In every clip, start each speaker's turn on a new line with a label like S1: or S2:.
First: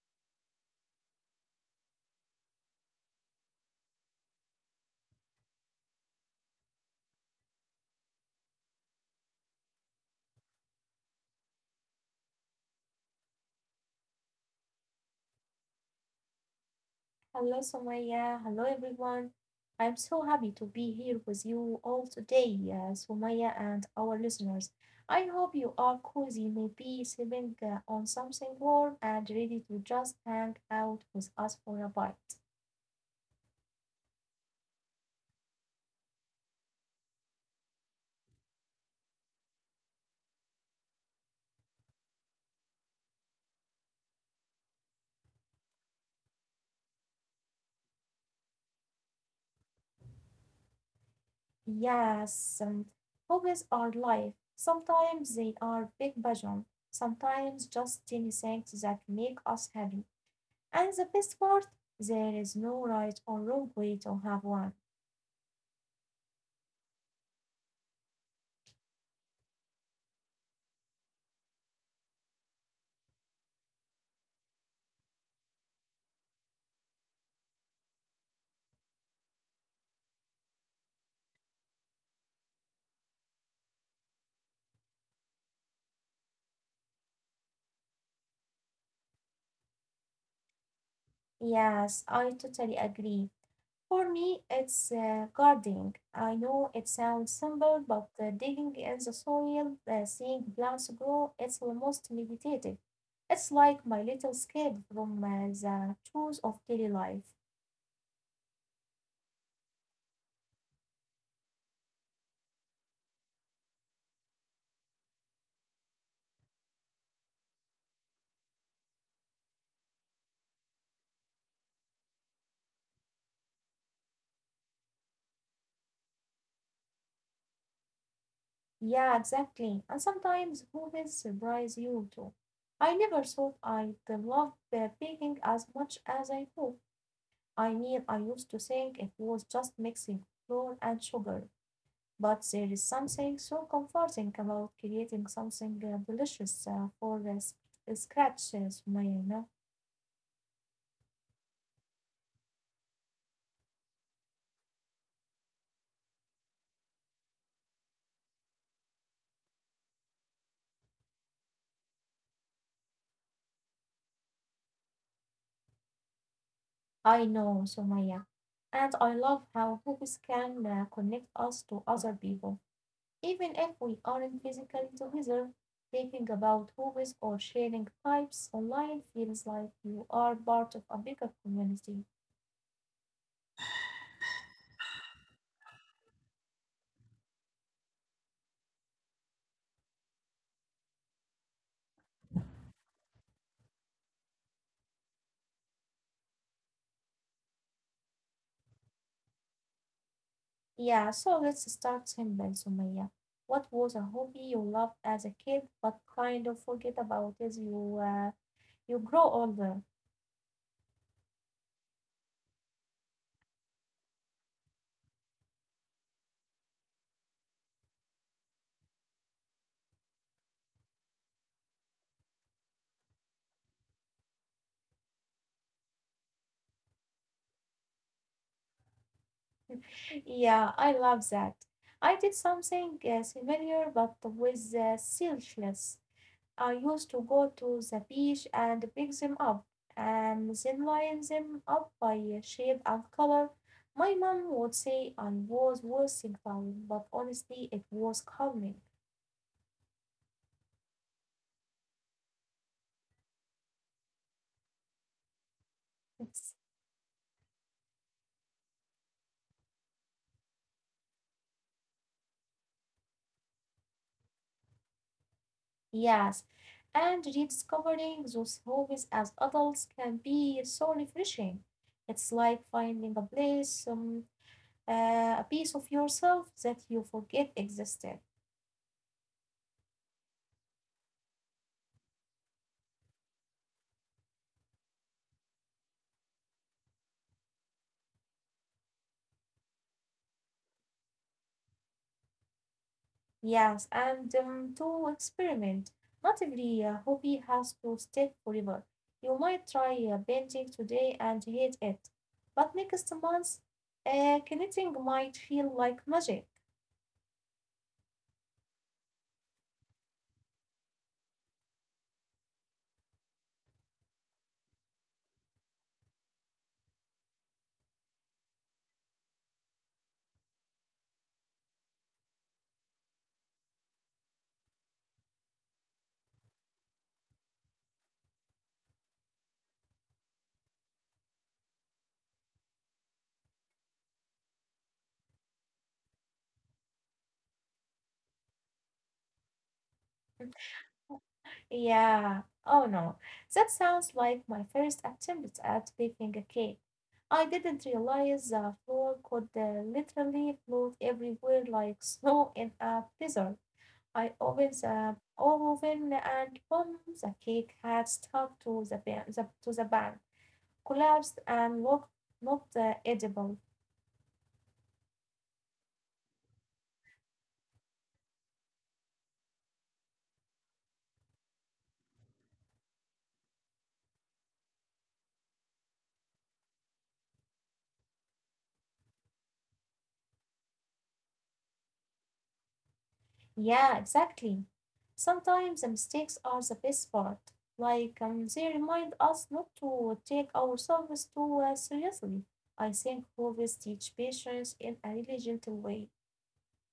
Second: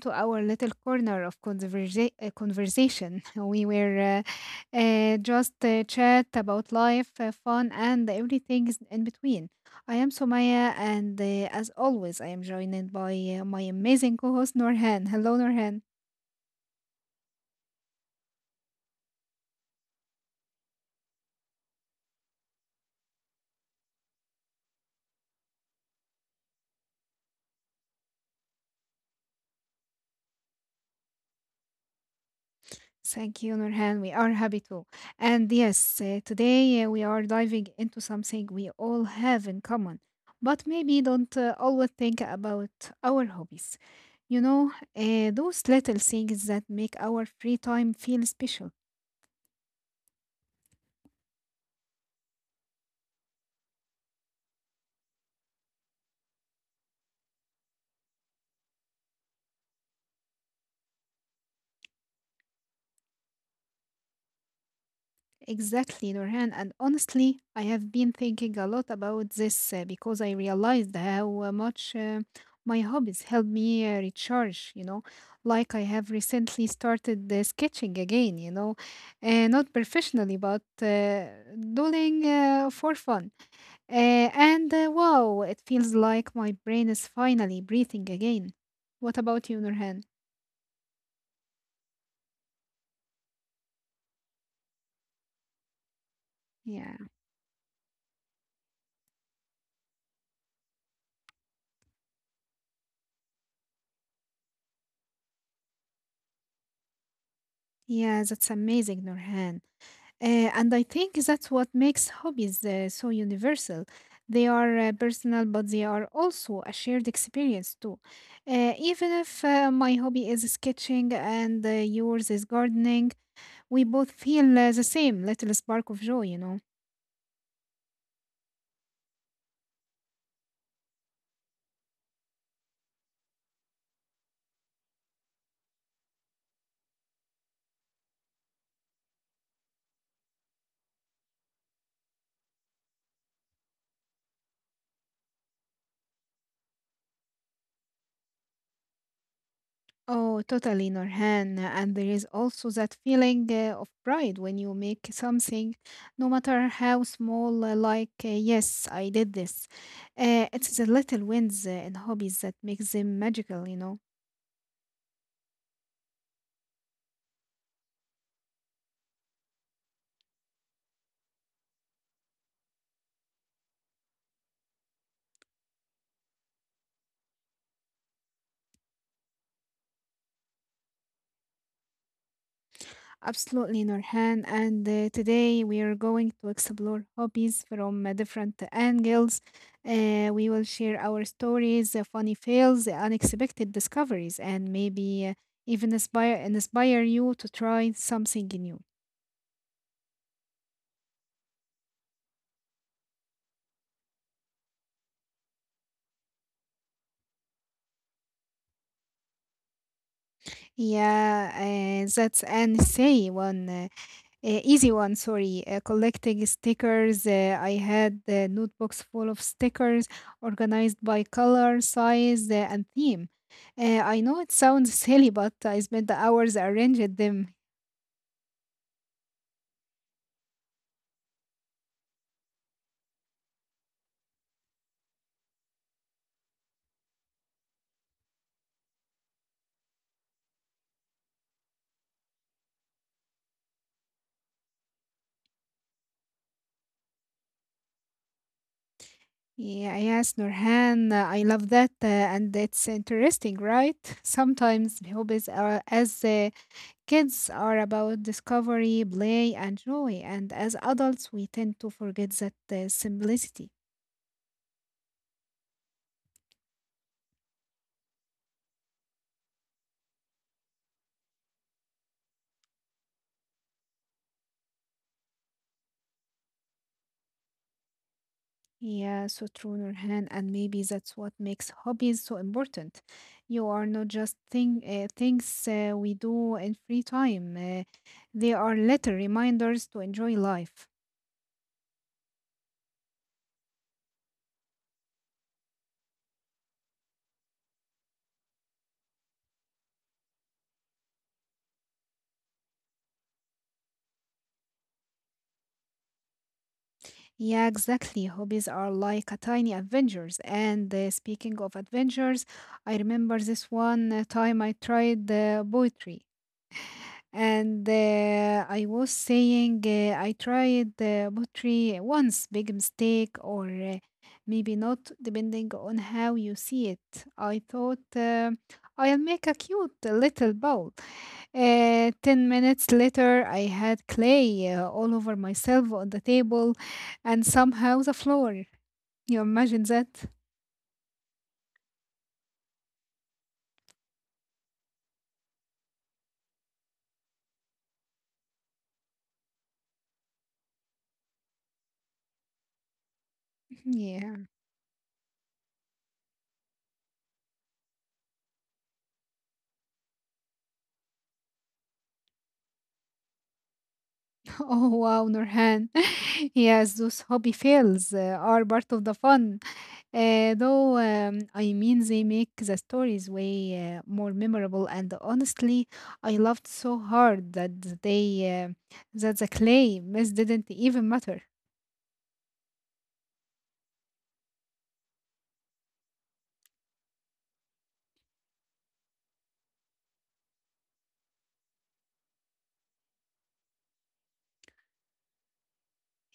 S1: to our little corner of conversation. We were just chat about life, fun, and everything is in between. I am Somaya, and as always, I am joined by my amazing co host, Norhan. Hello, Norhan.
S2: Hello, Somaya. Hello, everyone. I'm so happy to be here with you all today, Somaya and our listeners. I hope you are cozy, maybe sitting on something warm and ready to just hang out with us for a bite.
S1: Thank you, Nurhan. We are happy too. And yes, today we are diving into something we all have in common, but maybe don't always think about our hobbies. Those little things that make our free time feel special.
S2: Yes, hobbies are life. Sometimes they are big passion, sometimes just tiny things that make us happy. And the best part, there is no right or wrong way to have one.
S1: Exactly, Nurhan. And honestly, I have been thinking a lot about this because I realized how much my hobbies help me recharge, you know. Like I have recently started sketching again, you know, not professionally, but doing for fun. Uh, and wow, it feels like my brain is finally breathing again. What about you, Nurhan?
S2: Yes, I totally agree. For me, it's gardening. I know it sounds
S1: Yeah,
S2: simple, but digging in the soil, seeing plants grow, it's almost meditative. It's like my little escape from the chores of daily life.
S1: yeah, that's amazing, Nurhan. And I think that's what makes hobbies so universal. They are personal, but they are also a shared experience too. Even if my hobby is sketching and yours is gardening, we both feel the same little spark of joy, you know.
S2: Yeah, exactly. And sometimes hobbies surprise you too. I never thought I'd love baking as much as I do. I mean, I used to think it was just mixing flour and sugar. But there is something so comforting about creating something delicious for the scratch, Sumaya, you know.
S1: Oh, totally, Norhan. And there is also that feeling of pride when you make something, no matter how small, like, yes, I did this. It's the little wins in hobbies that makes them magical, you know.
S2: I know, Sumaya. And I love how hobbies can connect us to other people, even if we aren't physically together. Thinking about hobbies or sharing types online feels like you are part of a bigger community.
S1: Absolutely, Norhan. And today we are going to explore hobbies from different angles. We will share our stories, funny fails, unexpected discoveries, and maybe even inspire you to try something new.
S2: Yeah, so let's start simple, Sumaya. What was a hobby you loved as a kid but kind of forget about as you you grow older?
S1: Yeah, that's an easy one. Easy one, sorry. Collecting stickers. I had notebooks full of stickers organized by color, size, and theme. I know it sounds silly, but I spent the hours arranging them.
S2: Yeah, I love that. I did something similar but with seashells. I used to go to the beach and pick them up and then line them up by shape and color. My mom would say I was worse about, but honestly, it was calming.
S1: Yeah, yes, Nurhan, I love that, and it's interesting, right? Sometimes hobbies are as Kids are about discovery, play, and joy, and as adults, we tend to forget that simplicity.
S2: Yes, and rediscovering those hobbies as adults can be so refreshing. It's like finding a place, uh, a piece of yourself that you forget existed.
S1: Yeah, so true, Nurhan, and maybe that's what makes hobbies so important. You are not just things we do in free time. They are little reminders to enjoy life.
S2: Yes, and to experiment. Not every hobby has to stick forever. You might try painting today and hate it, but next month, knitting might feel like magic.
S1: Yeah, exactly. Hobbies are like a tiny adventures. And speaking of adventures, I remember this one time I tried poetry. And I was saying I tried pottery once, big mistake, or maybe not, depending on how you see it. I thought I'll make a cute little bowl. 10 minutes later, I had clay all over myself on the table and somehow the floor. You imagine that?
S2: Yeah. Oh no. That sounds like my first attempt at baking a cake. I didn't realize the flour could literally float everywhere like snow in a blizzard. I opened
S1: Yeah.
S2: the oven and boom, the cake had stuck to the pan, collapsed and looked not edible.
S1: Oh, wow, Nurhan. Yes, those hobby fails are part of the fun. Though I mean, they make the stories way more memorable, and honestly, I laughed so hard that the clay miss didn't even matter.
S2: Yeah, exactly. Sometimes the mistakes are the best part. Like, they remind us not to take ourselves too seriously. I think hobbies teach patience in a really gentle way.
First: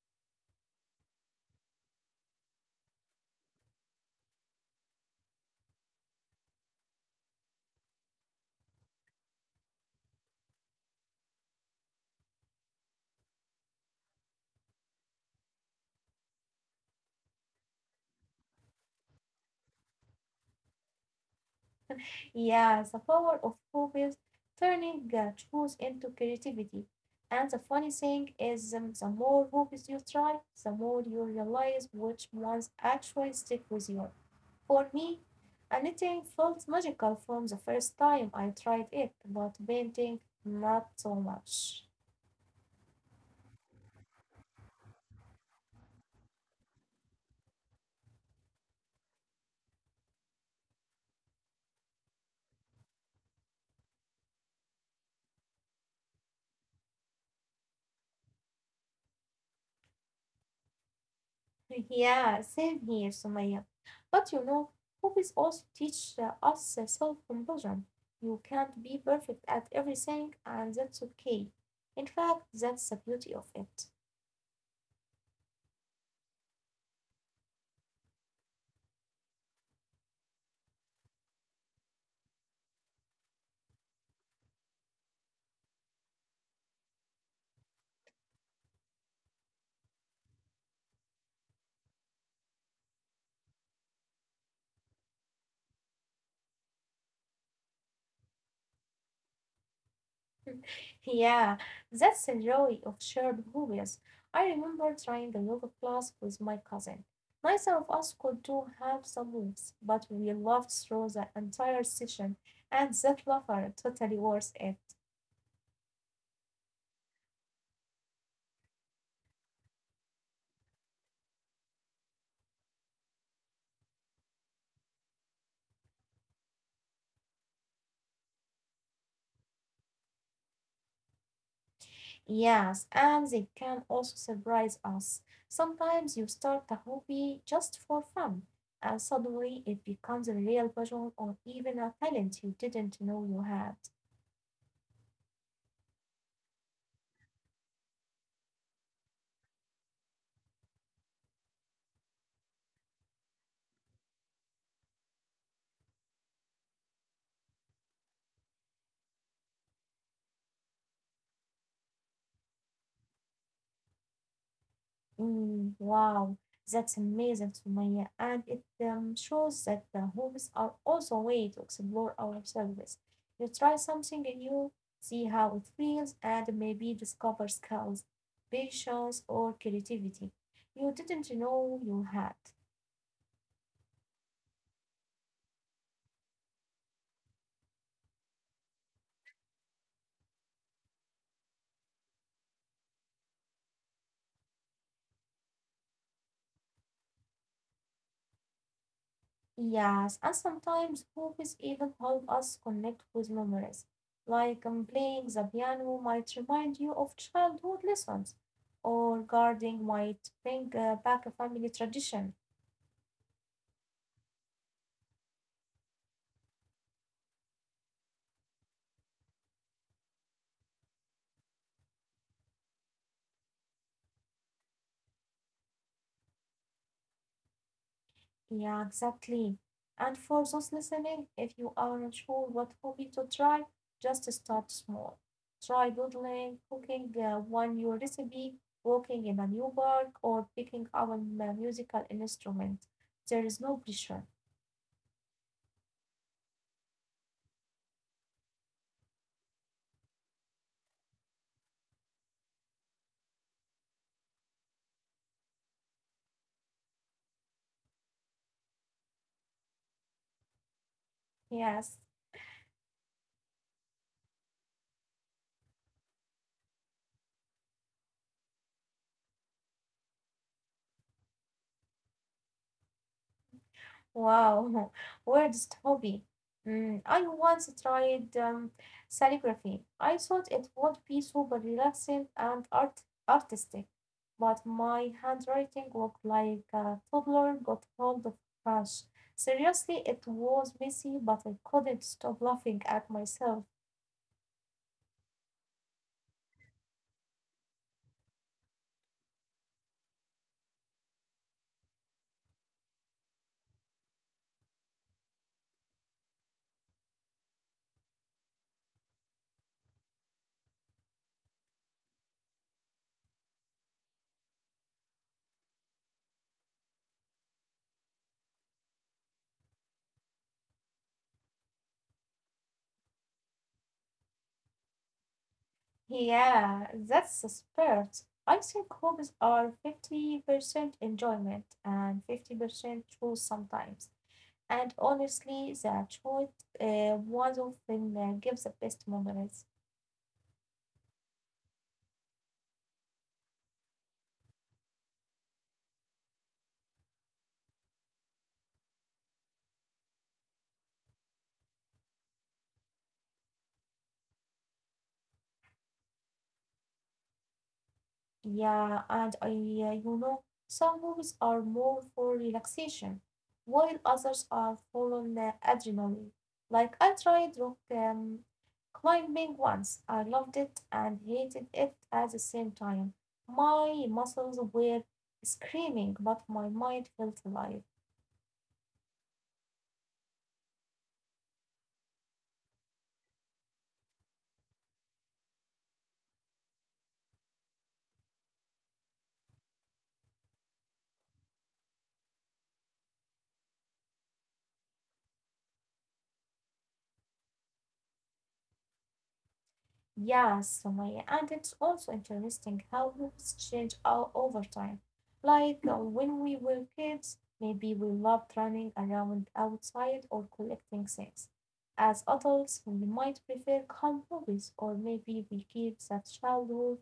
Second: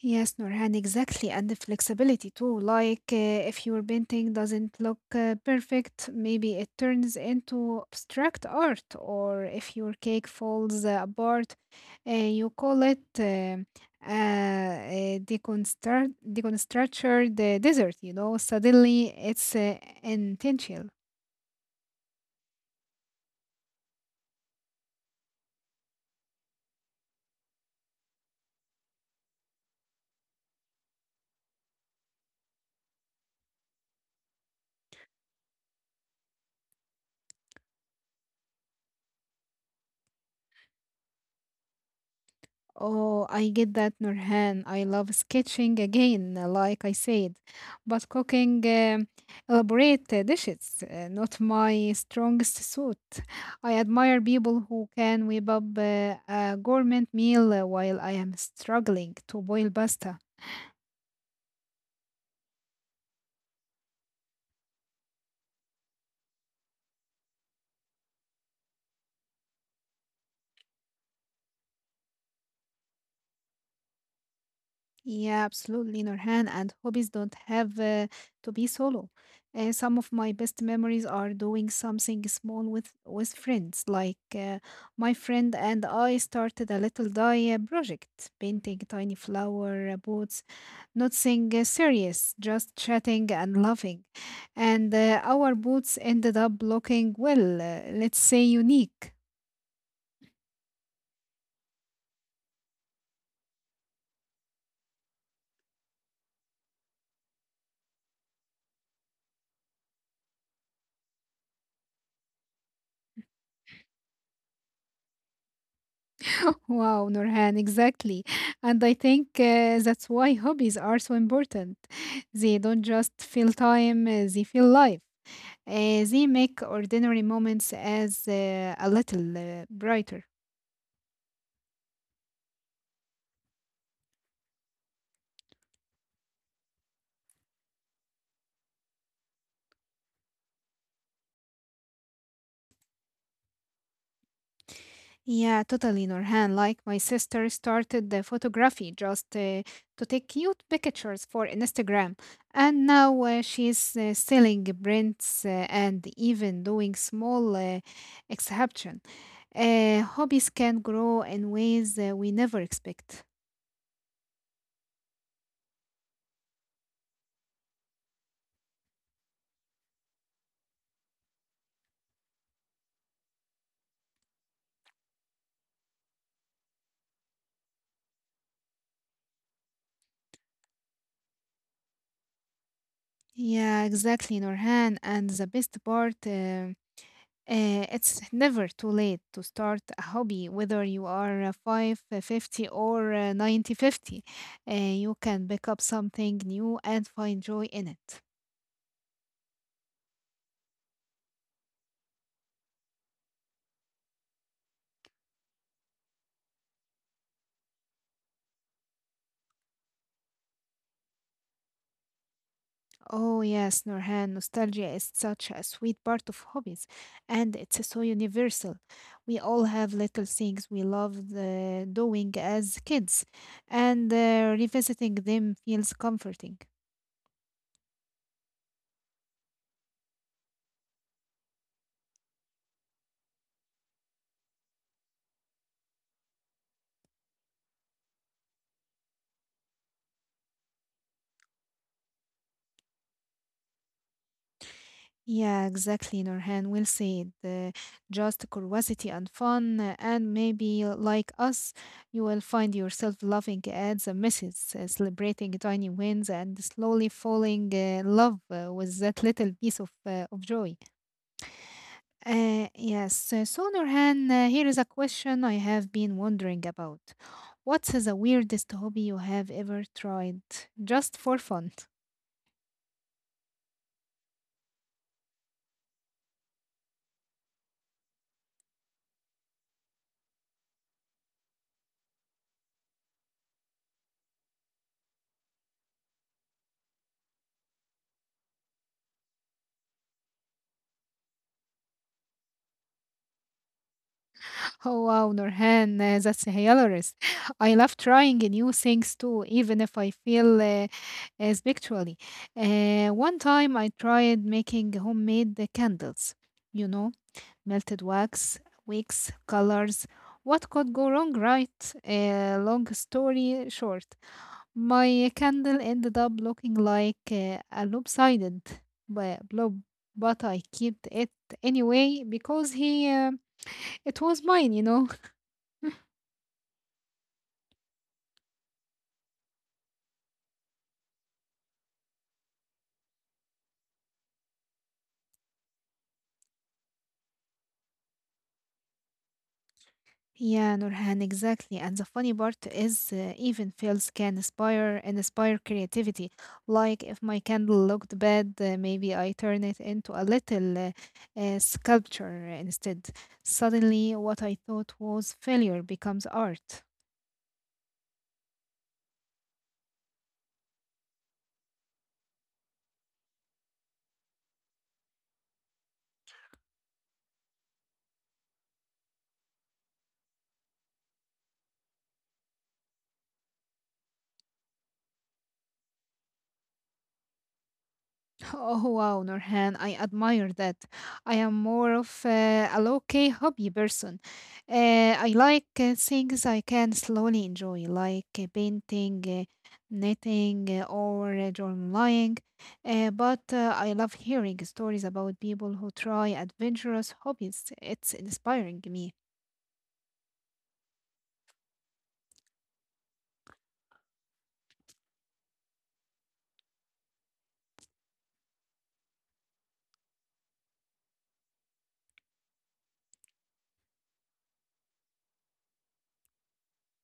S1: Yes, Nurhan, exactly. And the flexibility too. Like, if your painting doesn't look perfect, maybe it turns into abstract art. Or if your cake falls apart, you call it deconstru- deconstructured dessert. You know, suddenly it's intentional.
S2: Yeah, the power of hobbies turning chores into creativity. And the funny thing is, the more hobbies you try, the more you realize which ones actually stick with you. For me, a knitting felt magical from the first time I tried it, but painting not so much."
S1: Oh, I get that, Nurhan. I love sketching again, like I said, but cooking elaborate dishes, not my strongest suit. I admire people who can whip up a gourmet meal while I am struggling to boil pasta.
S2: "Yeah, same here, Sumaya. But you know, hobbies also teach us self composure. You can't be perfect at everything, and that's okay. In fact, that's the beauty of it.
S1: Yeah, absolutely, Nurhan. And hobbies don't have to be solo. Some of my best memories are doing something small with friends. Like, my friend and I started a little dye project, painting tiny flower pots, nothing serious, just chatting and laughing. And our boots ended up looking well, let's say unique.
S2: Yeah, that's the joy of shared movies. I remember trying the yoga class with my cousin. Neither of us could do half the moves, but we laughed through the entire session, and that laughter totally worth it.
S1: Wow, Nurhan, exactly. And I think that's why hobbies are so important. They don't just fill time, they fill life. They make ordinary moments as a little brighter.
S2: Yes, and they can also surprise us. Sometimes you start a hobby just for fun, and suddenly it becomes a real passion or even a talent you didn't know you had.
S1: Yeah, totally, Norhan. Like my sister started the photography just to take cute pictures for Instagram, and now she's selling prints and even doing small exhibition. Hobbies can grow in ways we never expect.
S2: Mm, wow, that's amazing, Sumaya. And it shows that the hobbies are also a way to explore ourselves. You try something new, see how it feels, and maybe discover skills, patience, or creativity you didn't know you had.
S1: Yeah, exactly, Norhan. And the best part. It's never too late to start a hobby, whether you are 5, 50, or 90, 50. You can pick up something new and find joy in it.
S2: Yes, and sometimes hobbies even help us connect with memories. Like playing the piano might remind you of childhood lessons, or gardening might bring back a family tradition.
S1: Oh, yes, Nurhan, nostalgia is such a sweet part of hobbies, and it's so universal. We all have little things we loved doing as kids, and revisiting them feels comforting.
S2: Yeah, exactly. And for those listening, if you aren't sure what hobby to try, just start small. Try doodling, cooking one new recipe, walking in a new park, or picking up a musical instrument. There is no pressure.
S1: Yeah, exactly, Nurhan. Well said. Just curiosity and fun, and maybe like us, you will find yourself loving ads and misses, celebrating tiny wins, and slowly falling in love with that little piece of joy.
S2: Yes.
S1: Yes. So, Nurhan, here is a question I have been wondering about. What's the weirdest hobby you have ever tried, just for fun?
S2: Wow, weirdest hobby. Mm, I once tried calligraphy. I thought it would be super relaxing and artistic, but my handwriting looked like a toddler got hold of a brush. Seriously, it was messy, but I couldn't stop laughing at myself.
S1: Oh wow, Nurhan, that's hilarious. I love trying new things too, even if I feel spiritually. One time I tried making homemade candles, you know, melted wax, wicks, colors. What could go wrong, right? Long story short, my candle ended up looking like a lopsided blob, but I kept it anyway because it was mine, you know.
S2: Yeah, that's the spirit. I think hobbies are 50% enjoyment and 50% truth sometimes. And honestly, the choice was often gives the best memories.
S1: Yeah, Nurhan, exactly. And the funny part is, even fails can inspire creativity. Like if my candle looked bad, maybe I turn it into a little sculpture instead. Suddenly, what I thought was failure becomes art.
S2: Yeah, and you know, some movies are more for relaxation, while others are full on adrenaline. Like I tried rock climbing once. I loved it and hated it at the same time. My muscles were screaming, but my mind felt alive.
S1: Oh wow, Norhan, I admire that. I am more of a low-key hobby person. I like things I can slowly enjoy, like painting, knitting, or journaling. But I love hearing stories about people who try adventurous hobbies. It's inspiring me.
S2: Yeah, Sumaya, and it's also interesting how hobbies change all over time. Like when we were kids, maybe we loved running around outside or collecting things. As adults, we might prefer calm hobbies, or maybe we keep that childhood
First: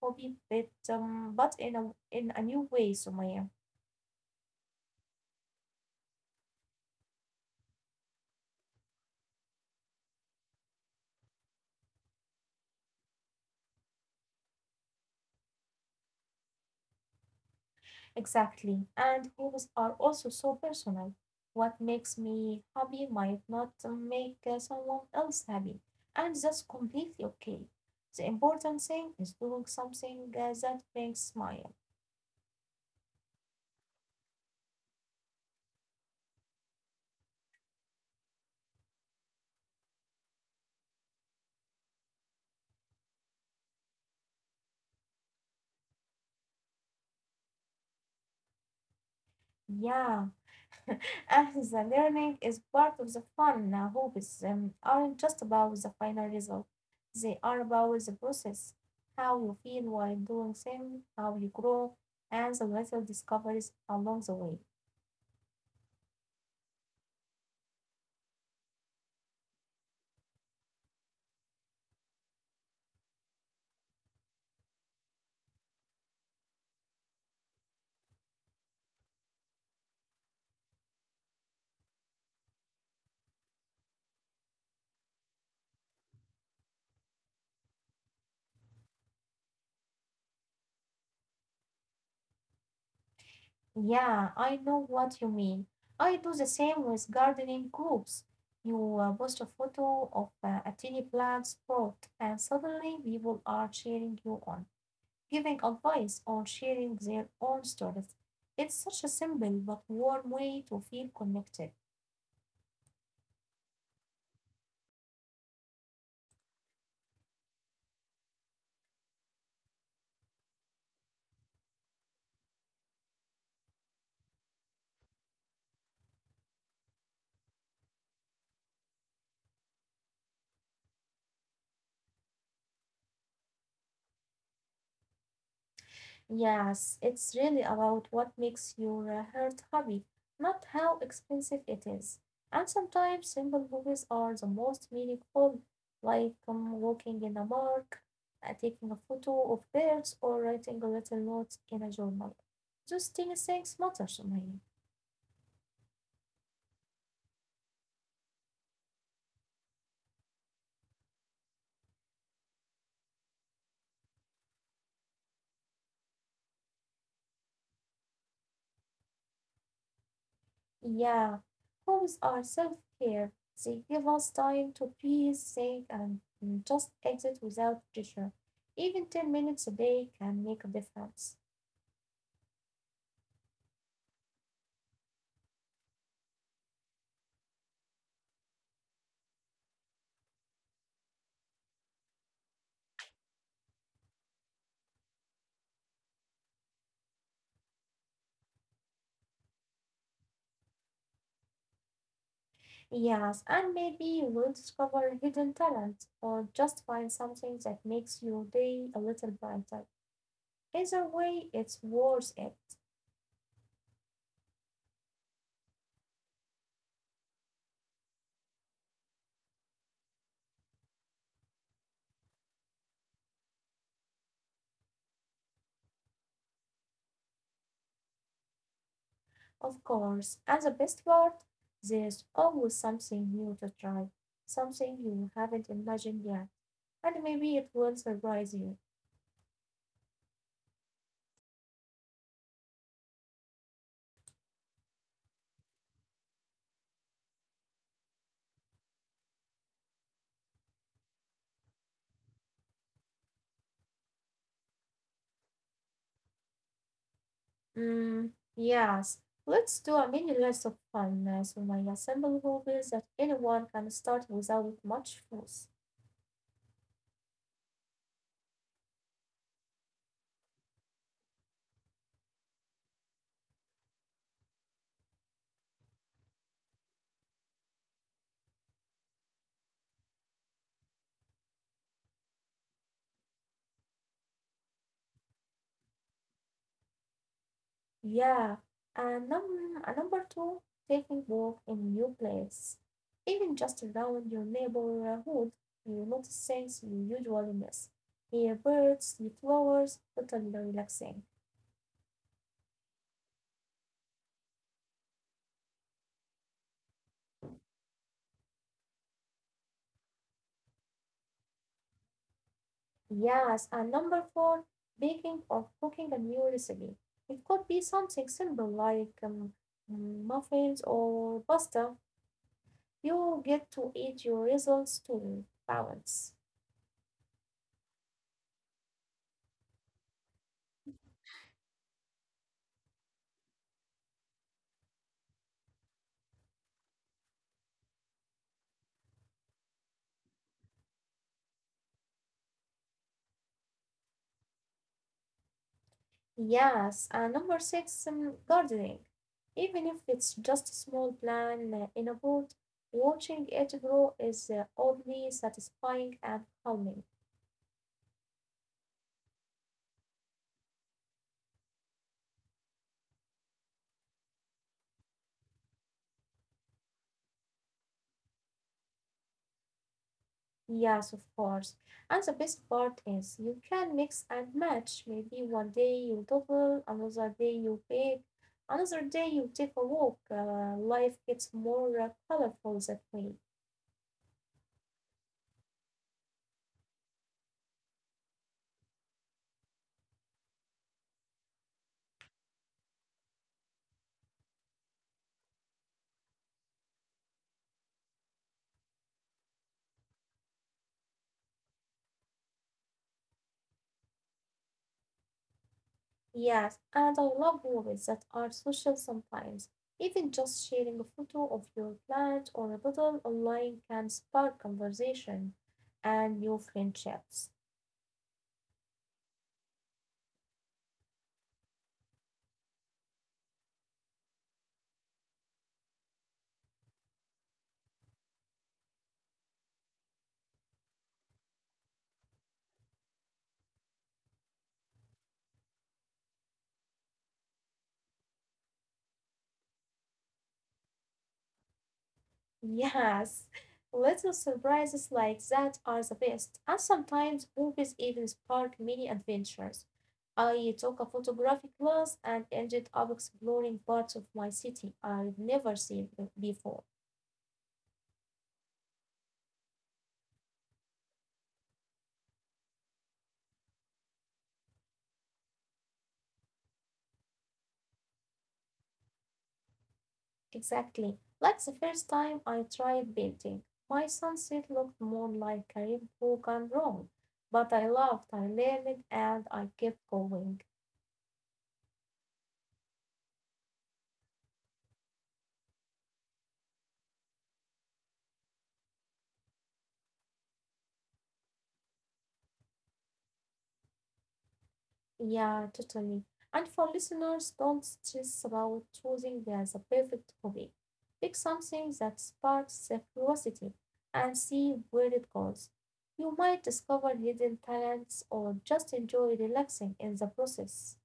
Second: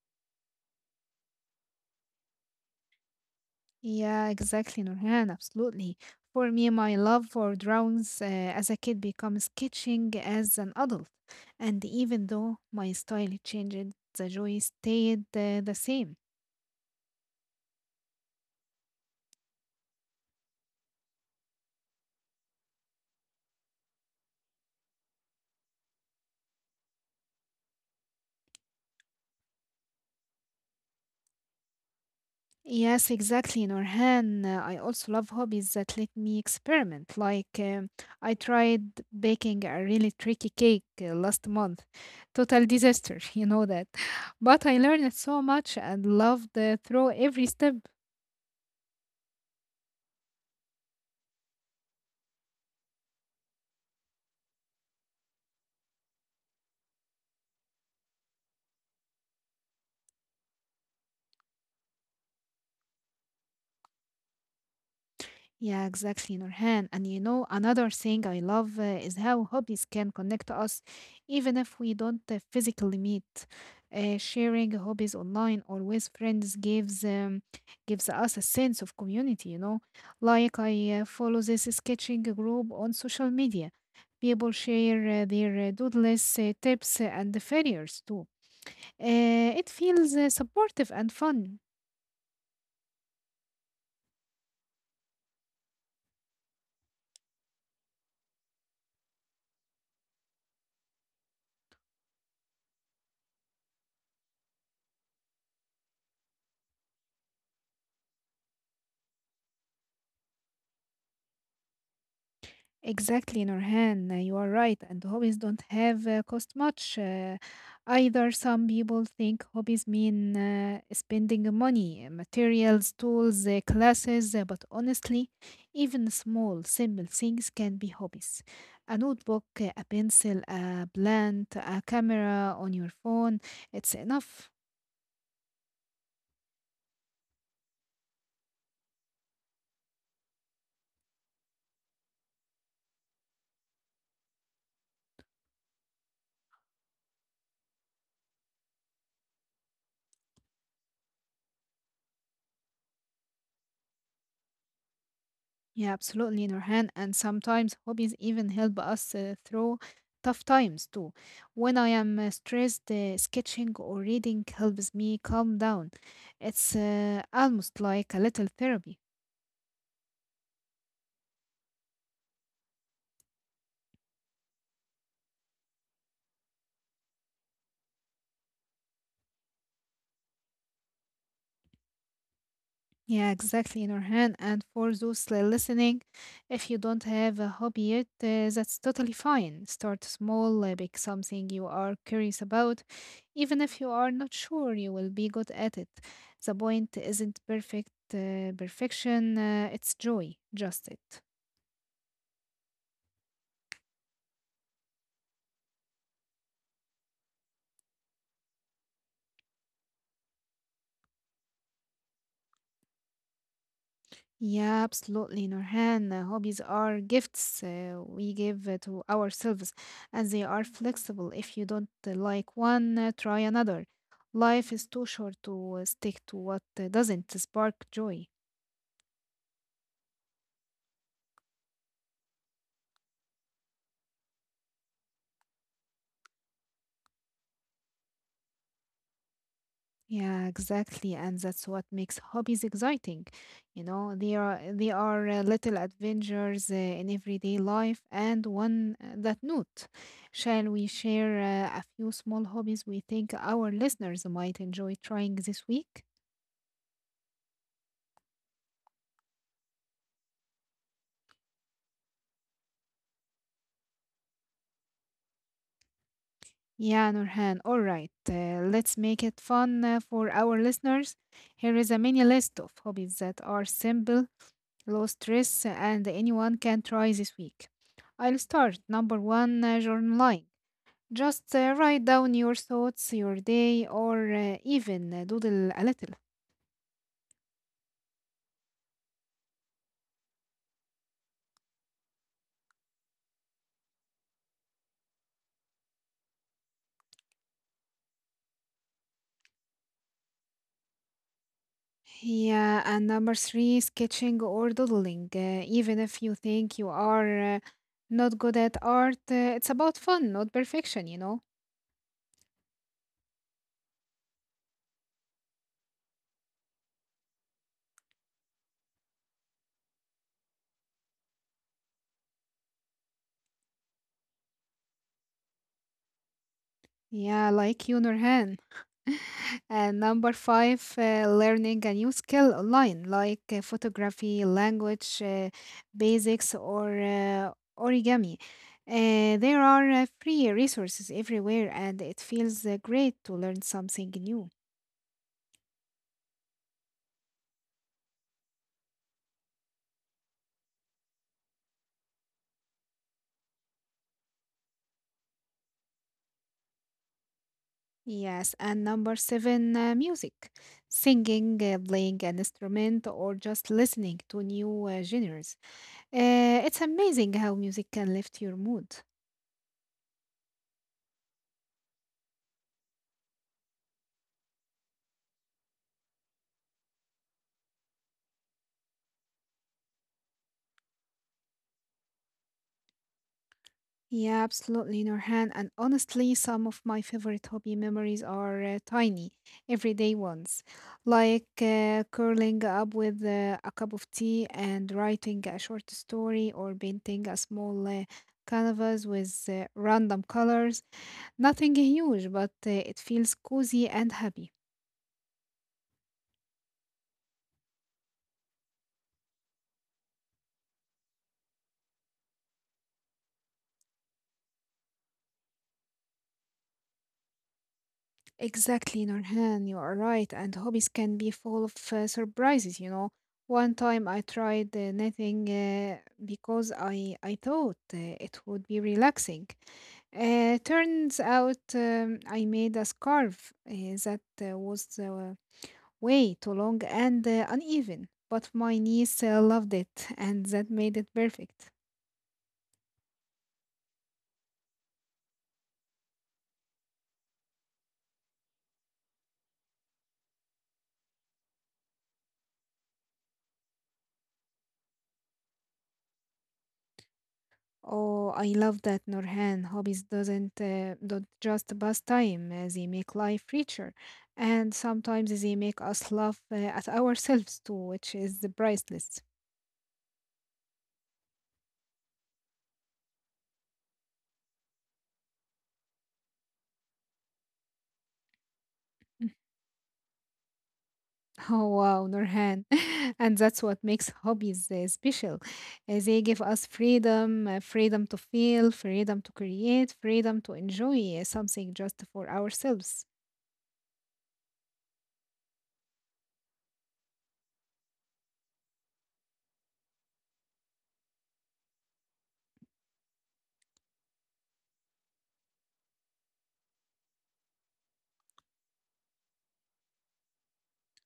S2: hobby, but in a new way, Sumaya.
S1: Yeah, exactly, Nurhan, absolutely. For me, my love for drawings as a kid becomes sketching as an adult. And even though my style changed, the joy stayed the same.
S2: Exactly. And hobbies are also so personal. What makes me happy might not make someone else happy, and that's completely okay. The important thing is doing something that brings smile.
S1: Yes, exactly, Nurhan. I also love hobbies that let me experiment. Like, I tried baking a really tricky cake last month. Total disaster, you know that. But I learned so much and loved through every step.
S2: Yeah, and the learning is part of the fun. Now, hobbies aren't just about the final result; they are about the process, how you feel while doing them, how you grow, and the little discoveries along the way.
S1: Yeah, exactly, Nurhan. And you know, another thing I love is how hobbies can connect us, even if we don't physically meet. Sharing hobbies online or with friends gives gives us a sense of community. You know, like I follow this sketching group on social media. People share their doodles, tips, and the failures too. It feels supportive and fun.
S2: Yeah, I know what you mean. I do the same with gardening groups. You post a photo of a tiny plant spot, and suddenly people are cheering you on, giving advice or sharing their own stories. It's such a simple but warm way to feel connected.
S1: Exactly, Nurhan. You are right, and hobbies don't have cost much either. Some people think hobbies mean spending money, materials, tools, classes, but honestly, even small, simple things can be hobbies. A notebook, a pencil, a plant, a camera on your phone, it's enough.
S2: Yes, it's really about what makes your heart happy, not how expensive it is. And sometimes simple hobbies are the most meaningful, like walking in a park, taking a photo of birds, or writing a little note in a journal. Those tiny things matter to me.
S1: Yeah, absolutely, Nurhan. And sometimes hobbies even help us through tough times too. When I am stressed, sketching or reading helps me calm down. It's almost like a little therapy.
S2: Yeah, hobbies are self-care. They give us time to breathe, think, and just exit without pressure. Even 10 minutes a day can make a difference.
S1: Yeah, exactly, Nurhan. And for those listening, if you don't have a hobby yet, that's totally fine. Start small, pick something you are curious about, even if you are not sure you will be good at it. The point isn't perfection, it's joy, just it.
S2: Yes, and maybe you will discover a hidden talent or just find something that makes your day a little brighter. Either way, it's worth it,
S1: Yeah, absolutely, Nurhan. Hobbies are gifts we give to ourselves, and they are flexible. If you don't like one, try another. Life is too short to stick to what doesn't spark joy.
S2: of course. And the best part, there's always something new to try, something you haven't imagined yet, and maybe it will surprise you.
S1: Yeah, exactly, and that's what makes hobbies exciting. You know, they are little adventures in everyday life, and one that note. Shall we share a few small hobbies we think our listeners might enjoy trying this week?
S2: Mm, yes, let's do a mini list of fun, Sumaya, simple hobbies that anyone can start without much fuss.
S1: Yeah, Nurhan. All right, let's make it fun for our listeners. Here is a mini list of hobbies that are simple, low stress, and anyone can try this week. I'll start number one, journaling. Just write down your thoughts, your day, or even doodle a little.
S2: Yeah, and number two, taking walk in new place, even just around your neighborhood, you notice things you usually miss. Hear birds, see flowers, totally relaxing.
S1: Yeah, and number three, sketching or doodling. Even if you think you are not good at art, it's about fun, not perfection, you know?
S2: Yes, and number four, baking or cooking a new recipe. It could be something simple like muffins or pasta. You get to eat your results to balance.
S1: Yeah, like you, Nurhan. And number five, learning a new skill online, like photography, language, basics, or origami. There are free resources everywhere, and it feels great to learn something new.
S2: Yes, and number six, gardening. Even if it's just a small plant in a pot, watching it grow is oddly satisfying and calming.
S1: Yes, and number seven, music, singing, playing an instrument, or just listening to new genres. It's amazing how music can lift your mood.
S2: Yes, of course. And the best part is you can mix and match. Maybe one day you double, another day you bake, another day you take a walk. Life gets more colorful that way.
S1: Yeah, absolutely, Norhan. And honestly, some of my favorite hobby memories are tiny, everyday ones, like curling up with a cup of tea and writing a short story or painting a small canvas with random colors. Nothing huge, but it feels cozy and happy.
S2: Yes, and I love movies that are social sometimes. Even just sharing a photo of your plant or a bottle online can spark conversation and new friendships.
S1: Exactly, Nurhan, you are right. And hobbies can be full of surprises. One time I tried knitting because I thought it would be relaxing. Turns out I made a scarf that was way too long and uneven, but my niece loved it, and that made it perfect.
S2: Yes, little surprises like that are the best. And sometimes movies even spark mini adventures. I took a photography class and ended up exploring parts of my city I'd never seen before.
S1: Oh, I love that, Norhan. Hobbies doesn't don't just pass time; they make life richer, and sometimes they make us laugh at ourselves too, which is priceless.
S2: Exactly. Like the first time I tried painting, my sunset looked more like a rainbow gone wrong. But I loved, I learned,
S1: Mm.
S2: and I kept going.
S1: Oh wow, Norhan, and that's what makes hobbies special. They give us freedom, freedom to feel, freedom to create, freedom to enjoy something just for ourselves.
S2: Yeah, totally. And for listeners, don't stress about choosing the perfect hobby. Pick something that sparks the curiosity and see where it goes. You might discover hidden talents or just enjoy relaxing in the process.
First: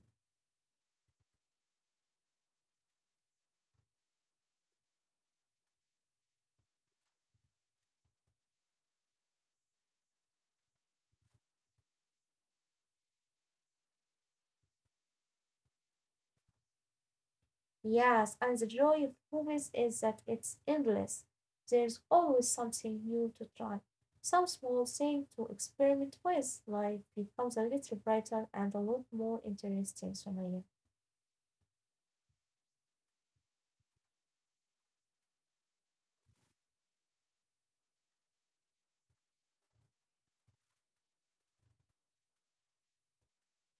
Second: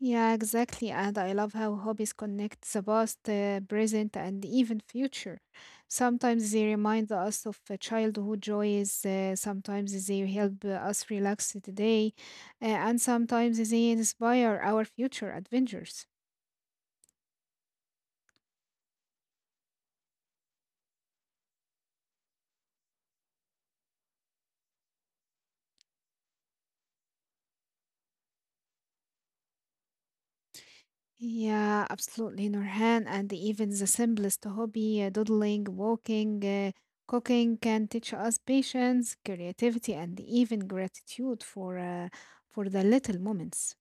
S1: Yeah, exactly. And I love how hobbies connect the past, present, and even future. Sometimes they remind us of childhood joys, sometimes they help us relax today, and sometimes they inspire our future adventures.
S2: Yes, and the joy of movies is that it's endless. There's always something new to try, some small thing to experiment with. Life becomes a little brighter and a lot more interesting, Sumaya.
S1: Yeah, absolutely, Nurhan. And even the simplest hobby, doodling, walking, cooking, can teach us patience, creativity, and even gratitude for the little moments.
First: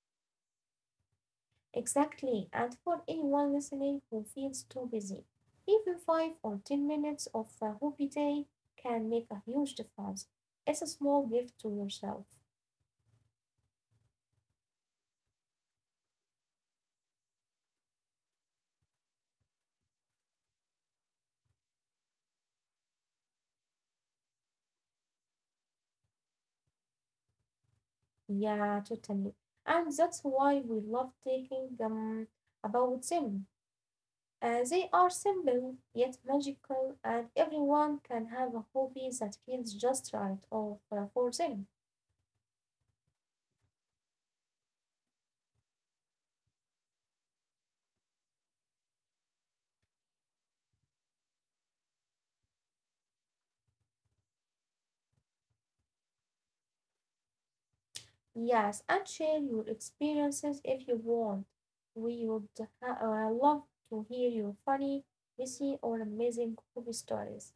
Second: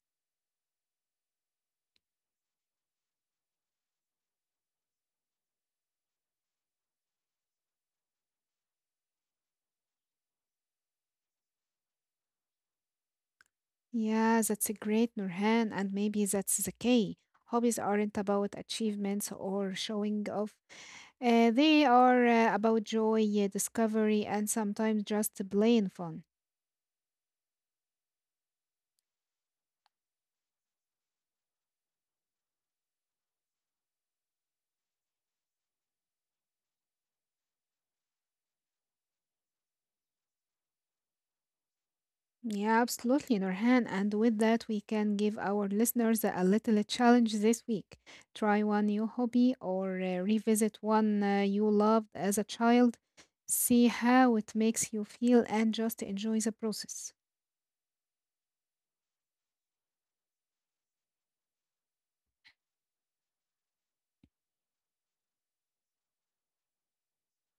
S2: Exactly, and for anyone listening who feels too busy, even 5 or 10 minutes of a hobby day can make a huge difference. It's a small gift to yourself.
S1: Yeah, that's a great, Nurhan, and maybe that's the key. Hobbies aren't about achievements or showing off. They are about joy, discovery, and sometimes just plain fun.
S2: Yeah, totally. And that's why we love taking about them. They are simple yet magical, and everyone can have a hobby that feels just right of, for them.
S1: Yeah, absolutely, Nurhan. And with that, we can give our listeners a little challenge this week. Try one new hobby or revisit one you loved as a child. See how it makes you feel and just enjoy the process.
S2: Yes, and share your experiences if you want. We would love to hear your funny, messy, or amazing hobby stories.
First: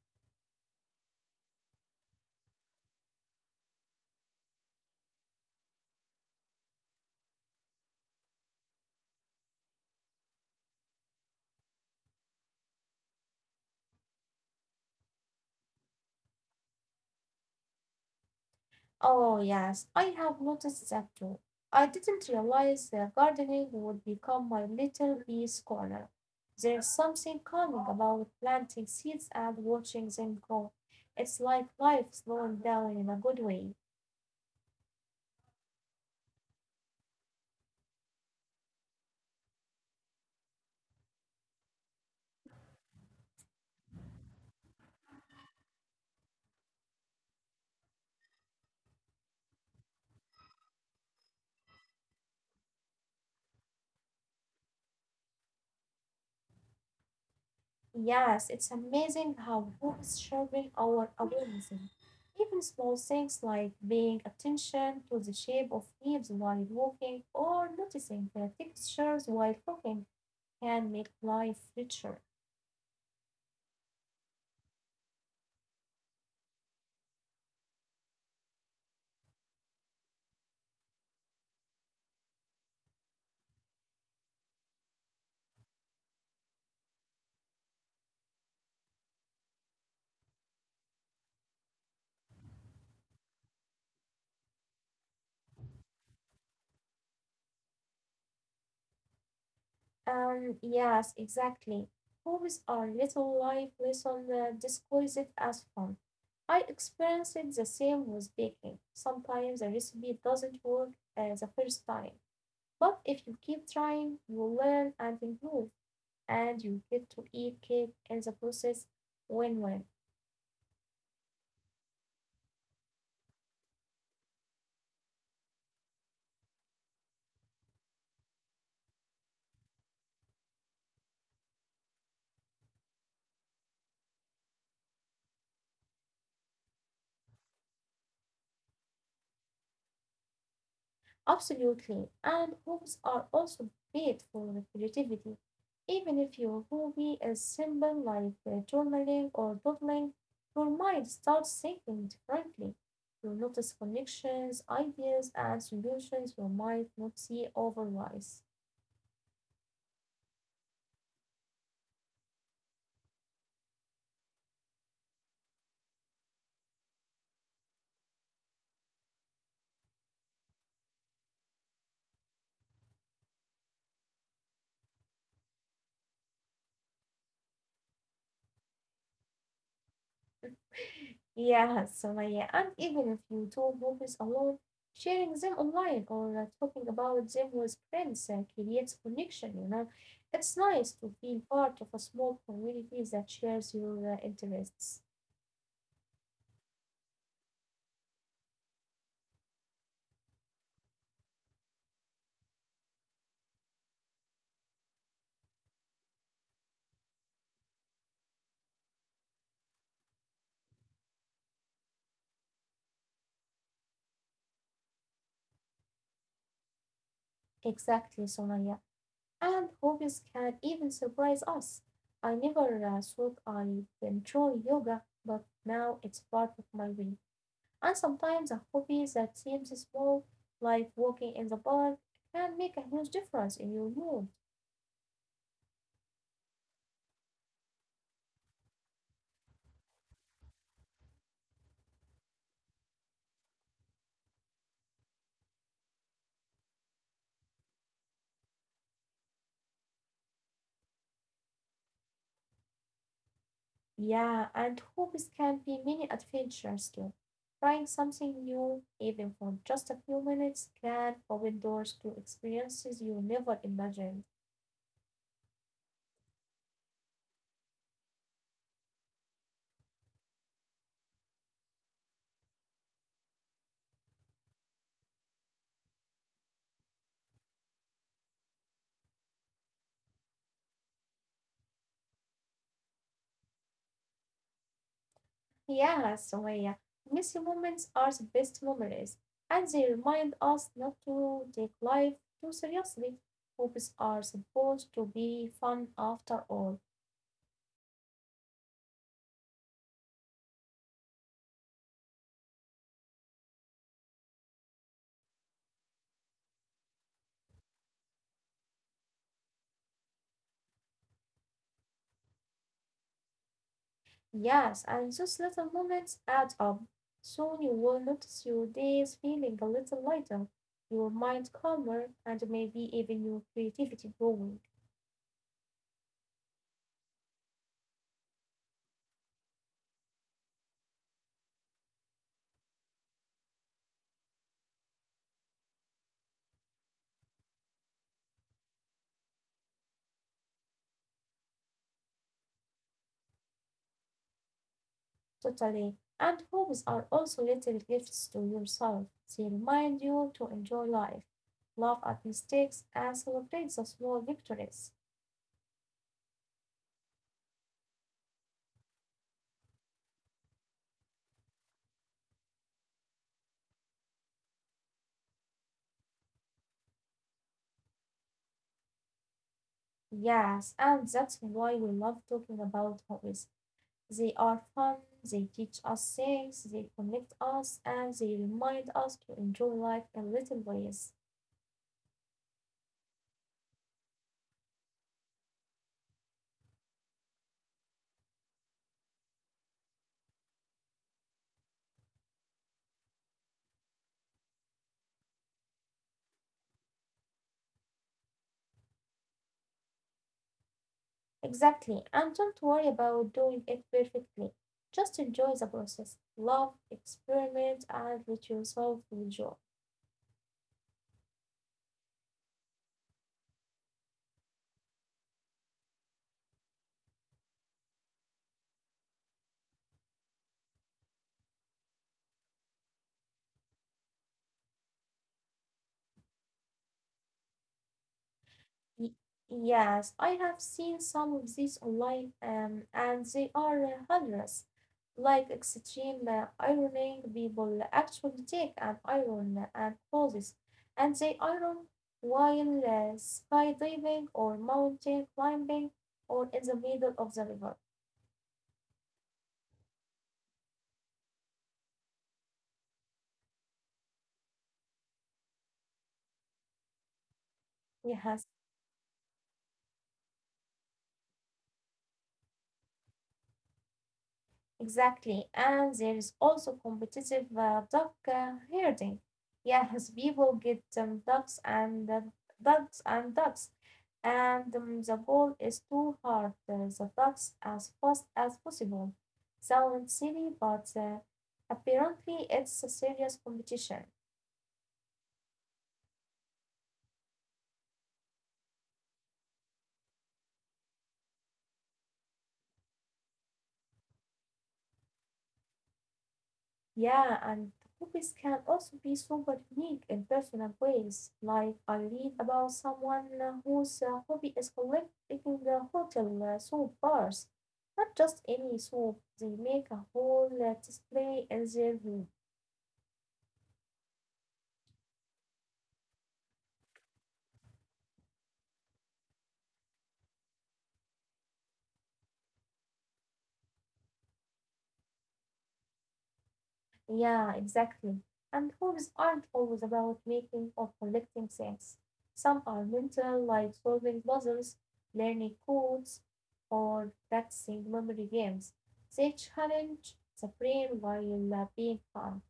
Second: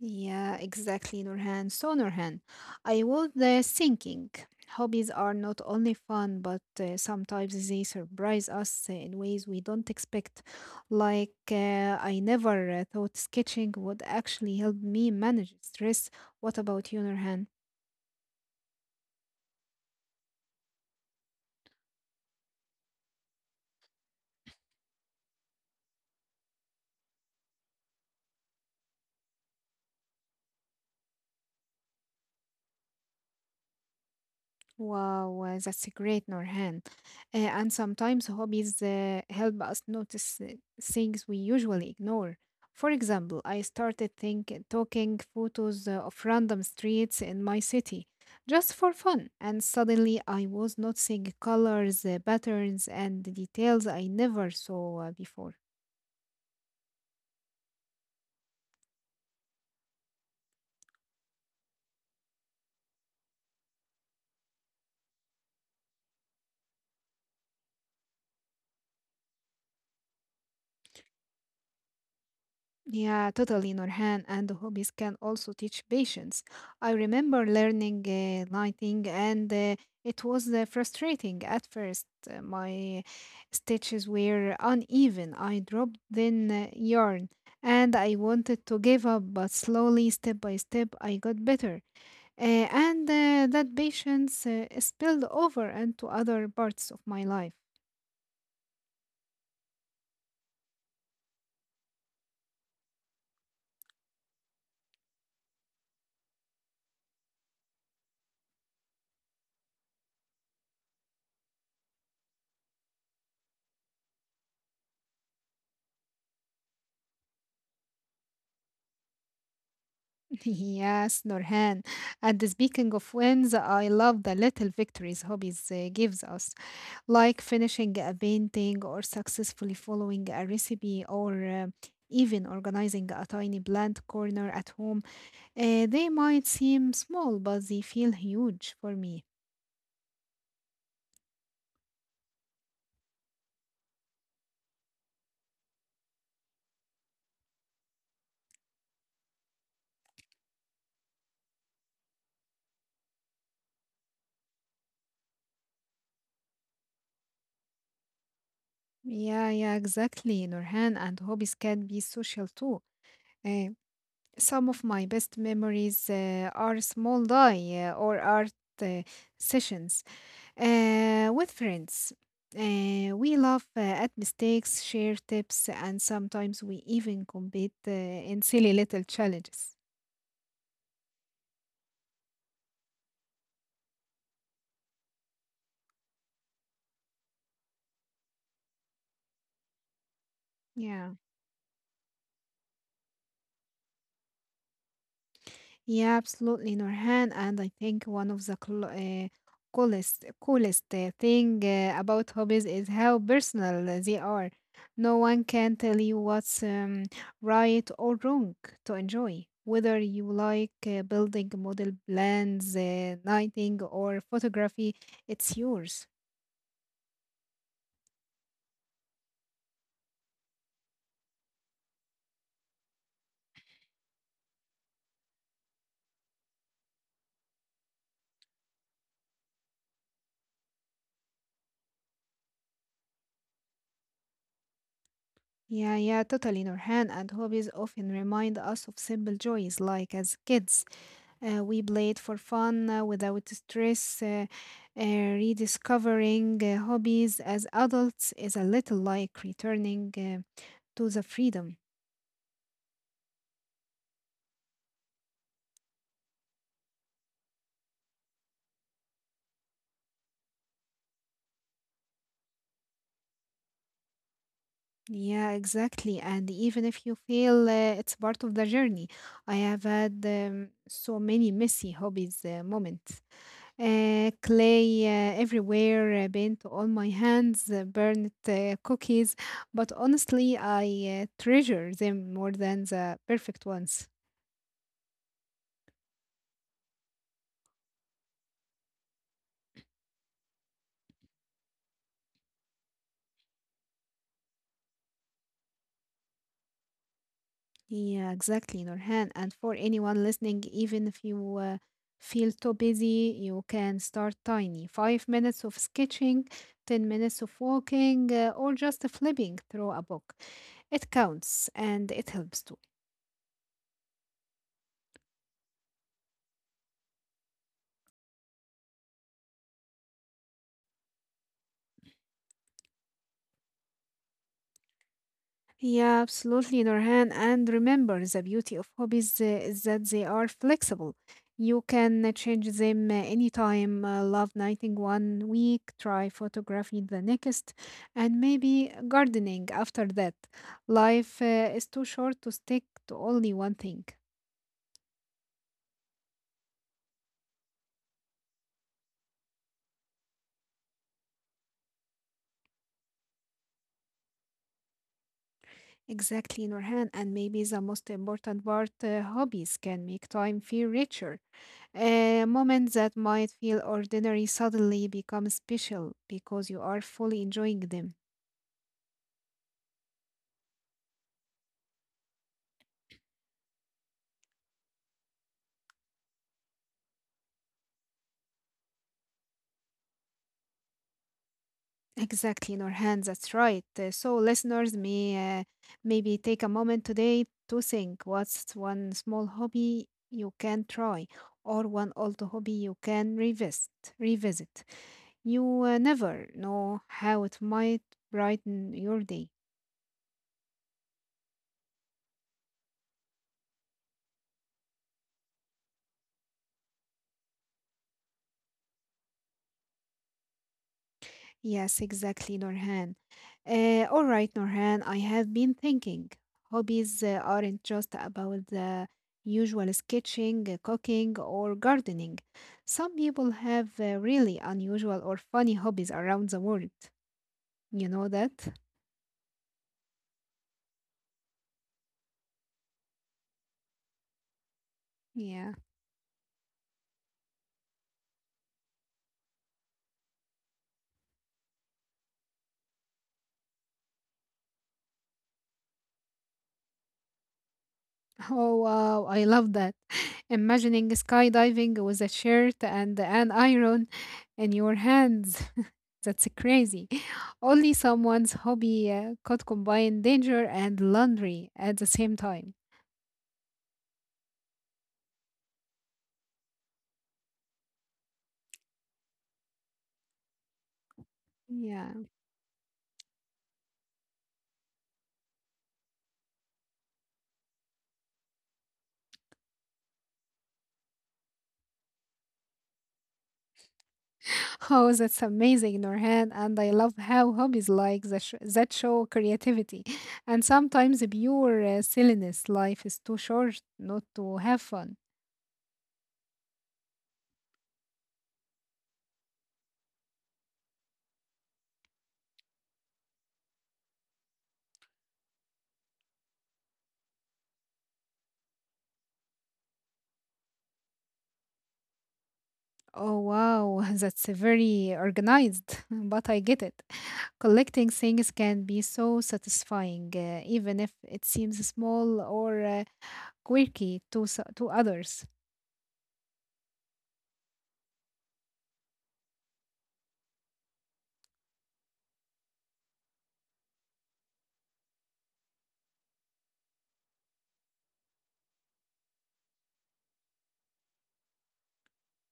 S1: Yeah, exactly, Nurhan. So, Nurhan, I was thinking hobbies are not only fun, but sometimes they surprise us in ways we don't expect. Like, I never thought sketching would actually help me manage stress. What about you, Nurhan?
S2: Oh, yes, I have noticed that too. I didn't realize that gardening would become my little peace corner. There's something calming about planting seeds and watching them grow. It's like life slowing down in a good way.
S1: Wow, that's great, Norhan. And sometimes hobbies help us notice things we usually ignore. For example, I started think taking photos of random streets in my city just for fun, and suddenly I was noticing colors, patterns, and details I never saw before.
S2: Yes, it's amazing how books sharpen our awareness. Even small things like paying attention to the shape of leaves while walking or noticing the textures while cooking can make life richer.
S1: Yeah, totally, Nurhan. And hobbies can also teach patience. I remember learning lighting, and it was frustrating at first. My stitches were uneven. I dropped thin yarn, and I wanted to give up, but slowly, step by step, I got better. Uh, and that patience spilled over into other parts of my life.
S2: Yes, exactly. Hobbies are little life lessons disguised as fun. I experienced the same with baking. Sometimes a recipe doesn't work the first time, but if you keep trying, you will learn and improve, and you get to eat cake in the process. Win-win.
S1: Yes, Nurhan. And speaking of wins, I love the little victories hobbies gives us, like finishing a painting or successfully following a recipe or even organizing a tiny plant corner at home. They might seem small, but they feel huge for me.
S2: Absolutely. And homes are also great for creativity. Even if your hobby is simple like journaling or doodling, your mind starts thinking differently. You notice connections, ideas, and solutions you might not see otherwise.
S1: Yeah, yeah, exactly, Nurhan. And hobbies can be social too. Uh, some of my best memories are small die or art uh, sessions with friends, we laugh at mistakes, share tips, and sometimes we even compete in silly little challenges.
S2: Yeah, Samaya, and even if you do movies alone, sharing them online or talking about them with friends creates connection, you know. It's nice
S1: Yeah.
S2: to feel part of a small community that shares your interests.
S1: Yeah, absolutely, Norhan. And I think one of the coolest thing about hobbies is how personal they are. No one can tell you what's right or wrong to enjoy. Whether you like building model plans, knitting, or photography, it's yours.
S2: Exactly, Somaya. And hobbies can even surprise us. I never thought I'd enjoy yoga, but now it's part of my week. And sometimes a hobby that seems small, like walking in the park, can make a huge difference in your mood.
S1: Yeah, yeah, totally, Norhan. And hobbies often remind us of simple joys, like as kids we played for fun without stress. Uh, Rediscovering hobbies as adults is a little like returning to the freedom.
S2: Yeah, and hobbies can be mini adventures too. Trying something new, even for just a few minutes, can open doors to experiences you never imagined.
S1: Yeah, exactly. And even if you fail, it's part of the journey. I have had so many messy hobbies moments. Clay everywhere, paint on my hands, burnt cookies. But honestly, I treasure them more than the perfect ones.
S2: Yeah, Sumaya, messy moments are the best memories, and they remind us not to take life too seriously. Hobbies are supposed to be fun after all.
S1: Yeah, exactly, Nurhan. And for anyone listening, even if you feel too busy, you can start tiny. 5 minutes of sketching, 10 minutes of walking, or just flipping through a book. It counts and it helps too.
S2: Yes, and those little moments add up. Soon you will notice your days feeling a little lighter, your mind calmer, and maybe even your creativity growing.
S1: Yeah, absolutely, Nurhan. And remember, the beauty of hobbies is that they are flexible. You can change them anytime. Love knitting one week, try photography the next, and maybe gardening after that. Life is too short to stick to only one thing.
S2: Totally. And hobbies are also little gifts to yourself. They remind you to enjoy life, laugh at mistakes, and celebrate the small victories.
S1: Exactly, Nurhan. And maybe the most important part, hobbies can make time feel richer. A moment that might feel ordinary suddenly becomes special because you are fully enjoying them.
S2: Yes, and that's why we love talking about hobbies. They are fun, they teach us things, they connect us, and they remind us to enjoy life in little ways.
S1: Exactly, Norhan, that's right. So, listeners maybe take a moment today to think what's one small hobby you can try or one old hobby you can revisit. You never know how it might brighten your day.
S2: Exactly, and don't worry about doing it perfectly. Just enjoy the process, love, experiment, and let yourself enjoy.
S1: Yes, exactly, Norhan. All right, Norhan, I have been thinking. Hobbies aren't just about the usual sketching, cooking, or gardening. Some people have really unusual or funny hobbies around the world. You know that?
S2: Y- Yes, I have seen some of these online, and they are hundreds. Like
S1: Yeah.
S2: extreme ironing, people actually take an iron and clothes, and they iron while skydiving or mountain climbing or in the middle of the river.
S1: Oh wow, I love that. Imagining skydiving with a shirt and an iron in your hands. That's crazy. Only
S2: Yes.
S1: someone's hobby could combine danger and laundry at the same time.
S2: Exactly. And there is also competitive duck herding. Yes, people get ducks and
S1: Yeah.
S2: ducks and ducks. And the goal is to herd the ducks as fast as possible. Sounds silly, but apparently it's a serious competition.
S1: Oh, that's amazing, Norhan. And I love how hobbies like that, that show creativity and sometimes pure silliness. Life is too short not to have fun.
S2: Yeah, and hobbies can also be super unique in personal ways. Like I read about someone whose hobby is collecting the hotel soap bars. Not just any soap, they make a whole display in their room.
S1: Oh wow, that's very organized, but I get it. Collecting things can be so satisfying, even if it seems small or quirky to to others.
S2: Yeah, exactly. And hobbies aren't always about making or collecting things. Some are mental, like solving puzzles, learning codes, or practicing memory games. They challenge the brain while being fun.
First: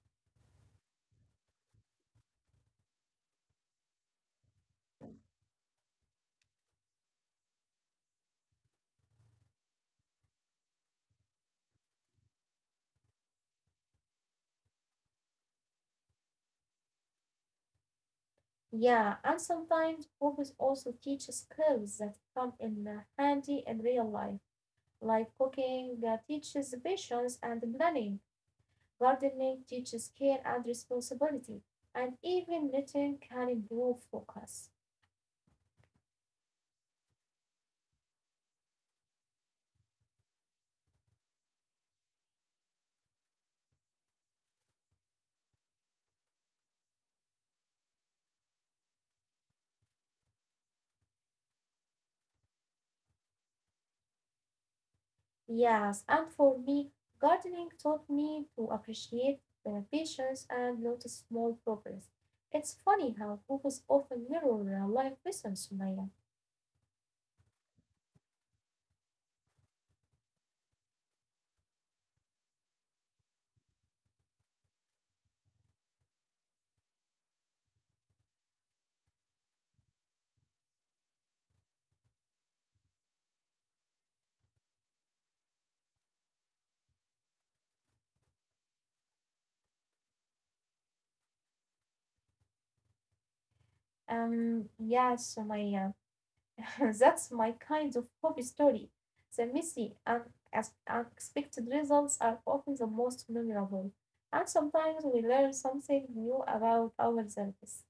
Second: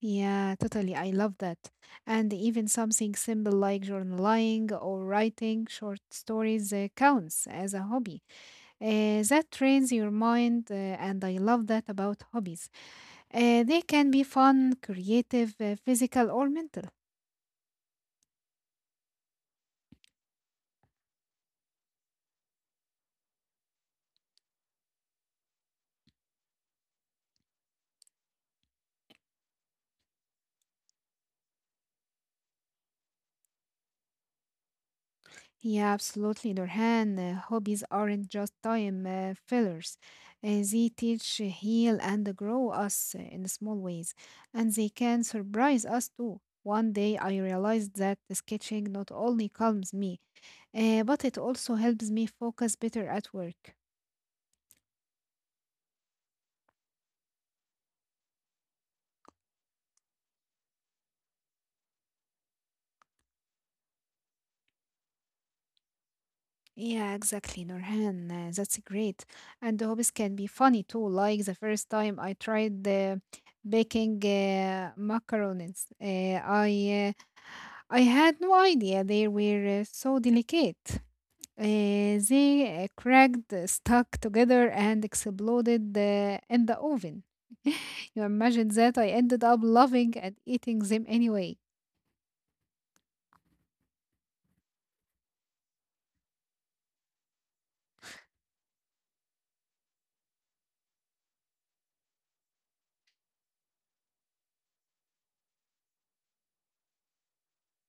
S1: Yeah, totally. I love that. And even something simple like journaling or writing short stories counts as a hobby. That trains your mind, and I love that about hobbies. They can be fun, creative, physical, or mental.
S2: Yeah, and sometimes hobbies also teach skills that come in handy in real life, like cooking teaches patience and planning. Gardening teaches care and responsibility, and even knitting can improve focus.
S1: Yeah, absolutely, Nurhan. Hobbies aren't just time fillers. They teach, heal, and grow us in small ways, and they can surprise us too. One day I realized that the sketching not only calms me, but it also helps me focus better at work.
S2: Yes, and for me, gardening taught me to appreciate the patience and notice small progress. It's funny how books often mirror real life lessons, Sumaya.
S1: Yeah, exactly, Nurhan. That's great. And the hobbies can be funny too. Like the first time I tried the baking macarons, I had no idea they were so delicate. They cracked, stuck together, and exploded in the oven. You imagine that I ended up loving and eating them anyway.
S2: Yes, Sumaya. That's my kind of hobby story. The messy and unexpected results are often the most memorable. And sometimes we learn something new about ourselves.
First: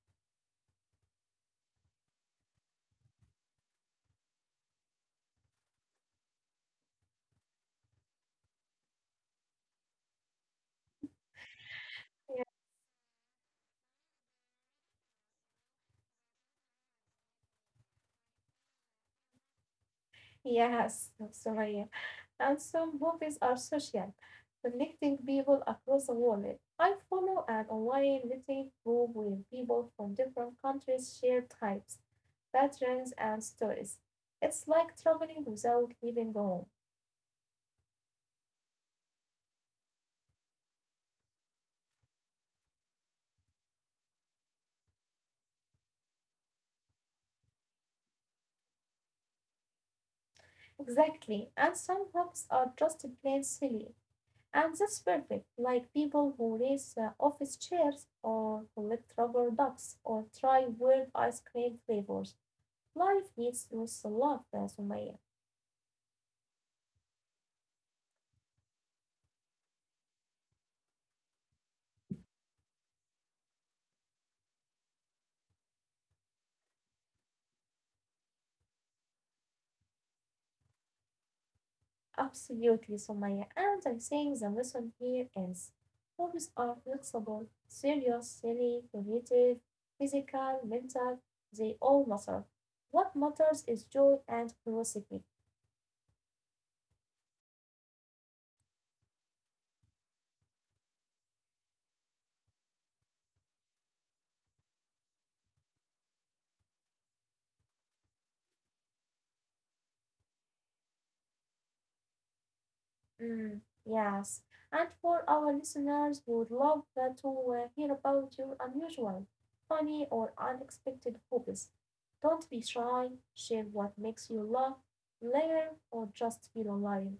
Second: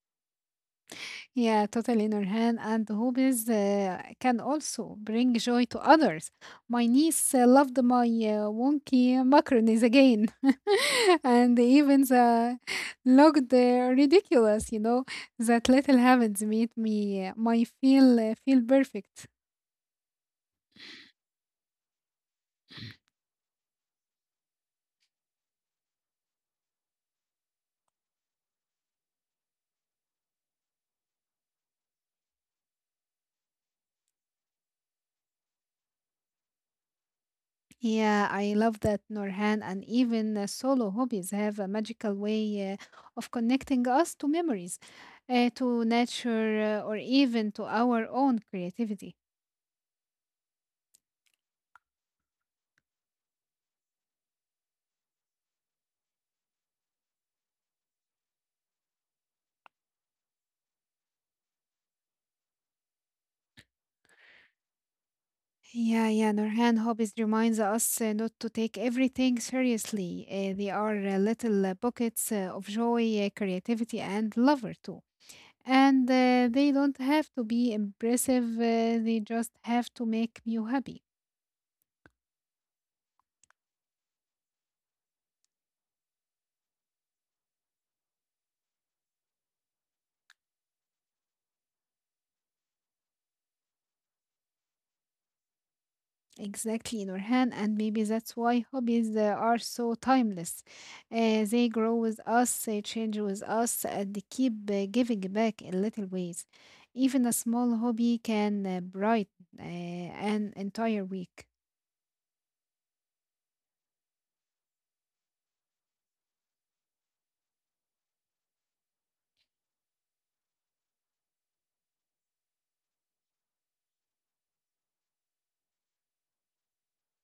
S1: Yeah, totally, Nurhan. And hobbies can also bring joy to others. My niece loved my wonky macaronis again, and even
S2: Yeah.
S1: the looked ridiculous. You know that little habits made me my feel perfect.
S2: Yes, Soraya. And some movies are social, connecting people across the world. I follow an online knitting group where people from different countries share types, patterns, and stories. It's like traveling without leaving home.
S1: Yeah, I love that, Nurhan. And even solo hobbies have a magical way of connecting us to memories, to nature, or even to our own creativity.
S2: Exactly. And some hobbies are just plain silly. And that's perfect. Like people who race office chairs or collect rubber ducks or try weird ice cream flavors. Life needs those laughter, Sumaya.
S1: Yeah, yeah, Nurhan, hobbies reminds us not to take everything seriously. They are little pockets of joy, creativity, and lover too. And they don't have to be impressive. They just have to make you happy.
S2: Absolutely, Sumaya. And I think the lesson here is hobbies are flexible, serious, silly, creative, physical, mental. They all matter. What matters is joy and curiosity.
S1: Exactly, in our hand, and maybe that's why hobbies are so timeless. They grow with us, they change with us, and they keep giving back in little ways. Even a small hobby can brighten an entire week.
S2: Mm, yes, and for our listeners would love to hear about your unusual, funny, or unexpected hobbies. Don't be shy, share what makes you laugh, laugh, or just feel alive.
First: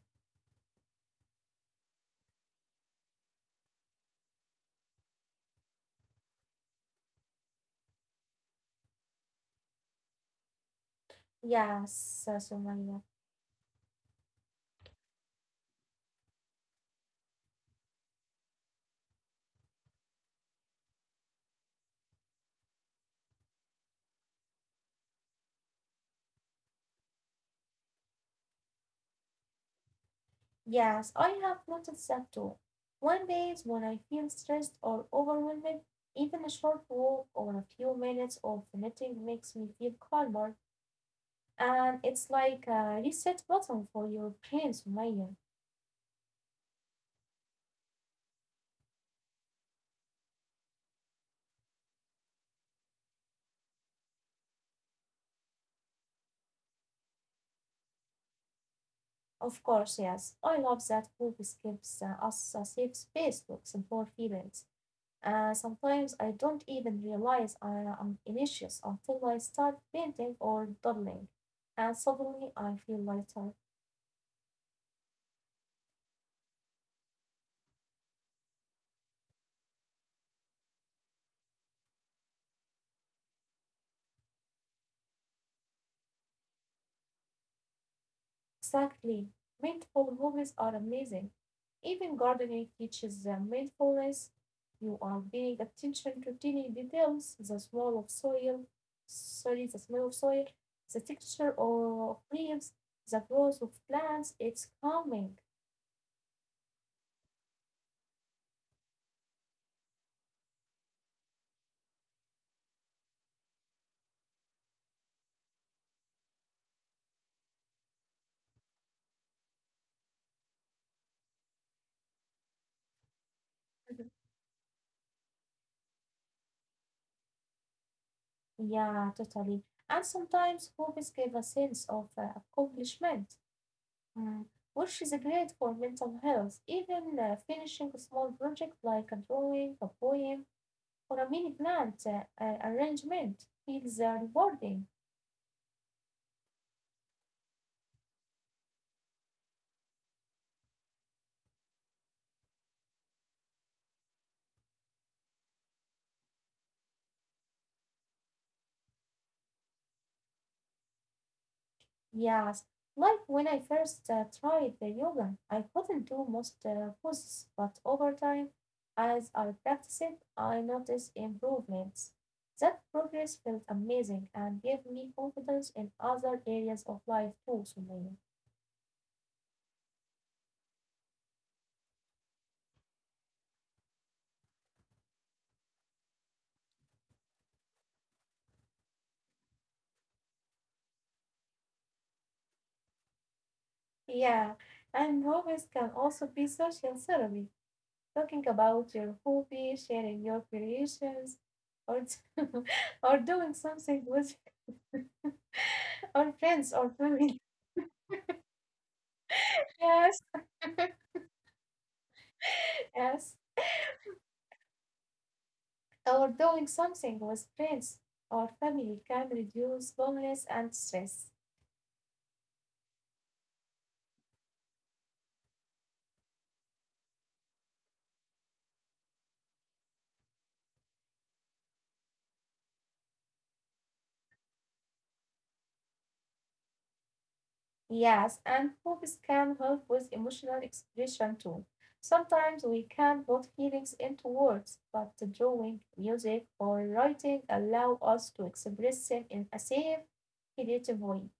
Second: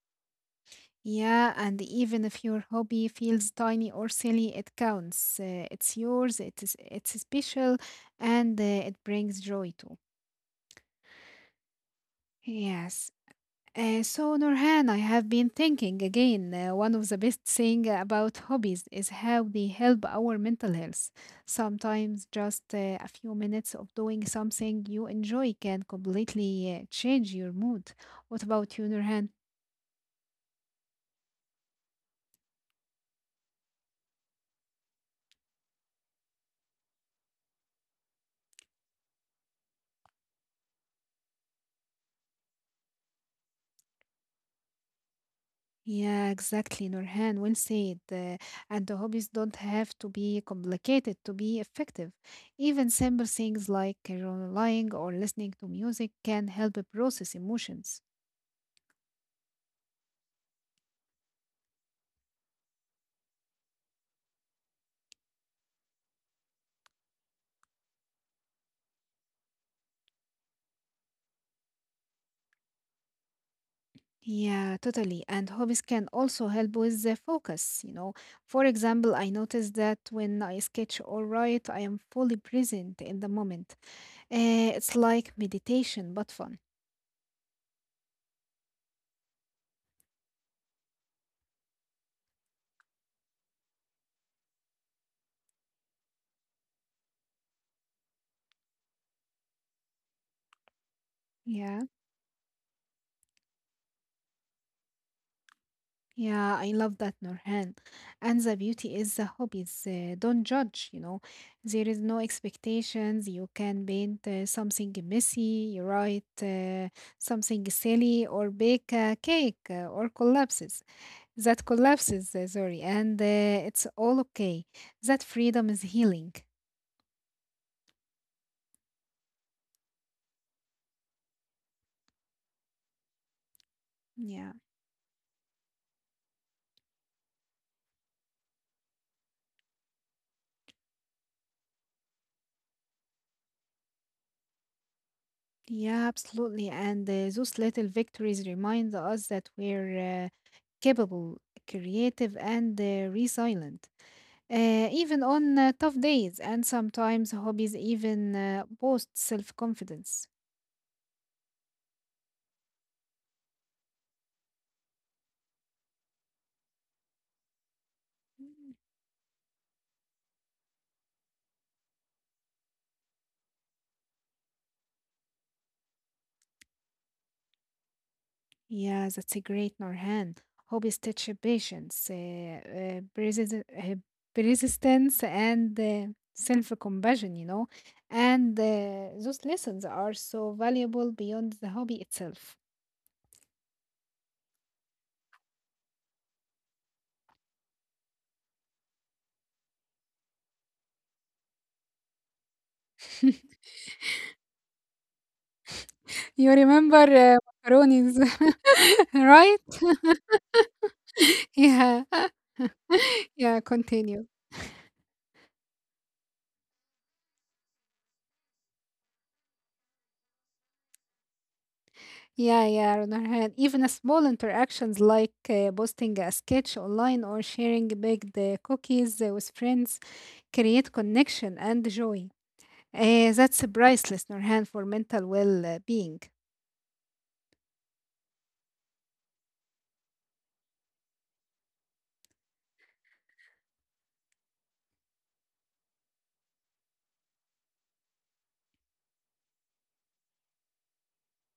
S1: Yeah, and even if your hobby feels tiny or silly, it counts. It's yours, it is, it's special, and it brings joy too.
S2: Yes, Sumaya.
S1: Yes, so, Nurhan, I have been thinking again. One of the best things about hobbies is how they help our mental health. Sometimes just a few minutes of doing something you enjoy can completely change your mood. What about you, Nurhan?
S2: Yes, I have noticed that too. One days when I feel stressed or overwhelmed, even a short walk or a few minutes of knitting makes me feel calmer. And it's like a reset button for your brain, Sumaya.
S1: Yeah, exactly, Norhan. Well said. And the hobbies don't have to be complicated to be effective. Even simple things like journaling or listening to music can help process emotions.
S2: Of course, yes. I love that books gives us a safe space to explore feelings. Sometimes I don't even realize I am anxious until I start painting or doodling, and suddenly I feel lighter.
S1: Yeah, totally. And hobbies can also help with the focus. For example, I notice that when I sketch or write, I am fully present in the moment. It's like meditation, but fun.
S2: Exactly. Mindful moments are amazing. Even gardening teaches mindfulness. You are paying attention to tiny details, the smell of soil, sorry, the smell of soil, the texture
S1: Yeah,
S2: of leaves, the growth of plants. It's calming.
S1: yeah, I love that, Nurhan. And the beauty is the hobbies don't judge. There is no expectations. You can paint something messy, you write something silly, or bake a cake or collapses. That collapses, sorry, and it's
S2: Mhm.
S1: all okay. That freedom is healing.
S2: Yeah, totally. And sometimes hobbies give a sense of accomplishment, mm,
S1: Yeah,
S2: which is great for mental health. Even finishing a small project like a drawing, a poem, or a mini plant arrangement. Feels rewarding.
S1: yeah, absolutely. And those little victories remind us that we're capable, creative, and resilient, even on tough days. And sometimes hobbies even boost self confidence.
S2: Yes, like when I first tried the yoga, I couldn't do most poses, but over time, as I practiced, I noticed improvements. That progress felt amazing and gave me confidence in other areas of life too, Sumaya.
S1: Yeah, that's a great Norhan. Hobbies teach patience, uh, persistence, and self-compassion, you know. And those lessons are so valuable beyond the hobby itself.
S2: Yeah, and hobbies can also be social therapy. Talking about your hobby, sharing your creations, or or doing something with or
S1: You
S2: friends or
S1: remember
S2: family.
S1: macaronis, right?
S2: Yes,
S1: Yeah,
S2: yes.
S1: yeah, continue.
S2: Or doing something with friends or family can reduce loneliness and stress.
S1: Yeah, yeah, on even a small interactions like posting a sketch online or sharing baked cookies with friends create connection and joy. Eh, that's priceless, Nurhan, for mental well being.
S2: Yes, and hobbies can help with emotional expression too. Sometimes we can't put feelings into words, but drawing, music, or writing allow us to express them in a safe, creative way.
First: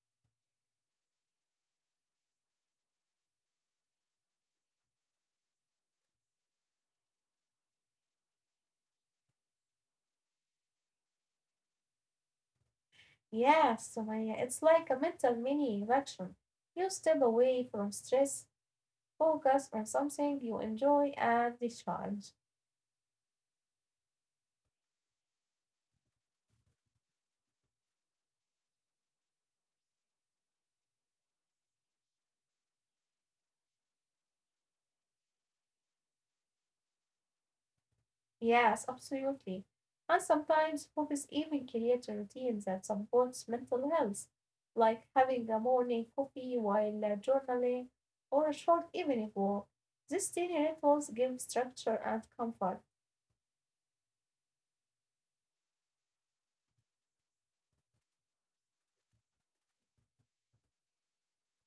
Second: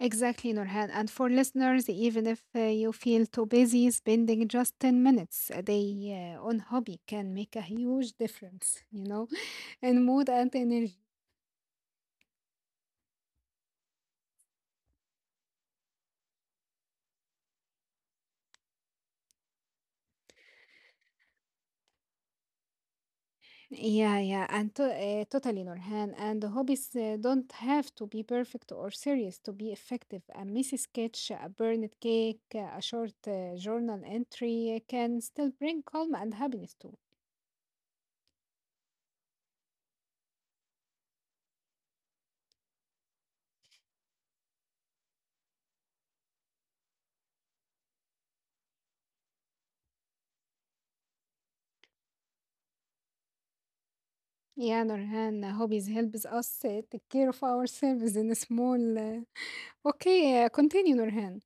S1: Exactly, Nurhan. And for listeners, even if you feel too busy, spending just 10 minutes a day on hobby can make a huge difference, in mood and energy.
S2: Yes, Sumaya, it's like a mental mini election. You step away from stress, focus on something you enjoy, and recharge.
S1: Yeah, yeah, and totally, Nurhan. And the hobbies don't have to be perfect or serious to be effective. A messy sketch, a burned cake, a short journal entry can still bring calm and happiness too.
S2: Yes, absolutely. And sometimes hobbies even create a routine that supports mental health, like having a morning coffee while journaling or a short evening walk. These tiny rituals give structure and comfort.
S1: Yeah, Nurhan, hobbies helps us take care of ourselves in a small. Okay, continue, Nurhan.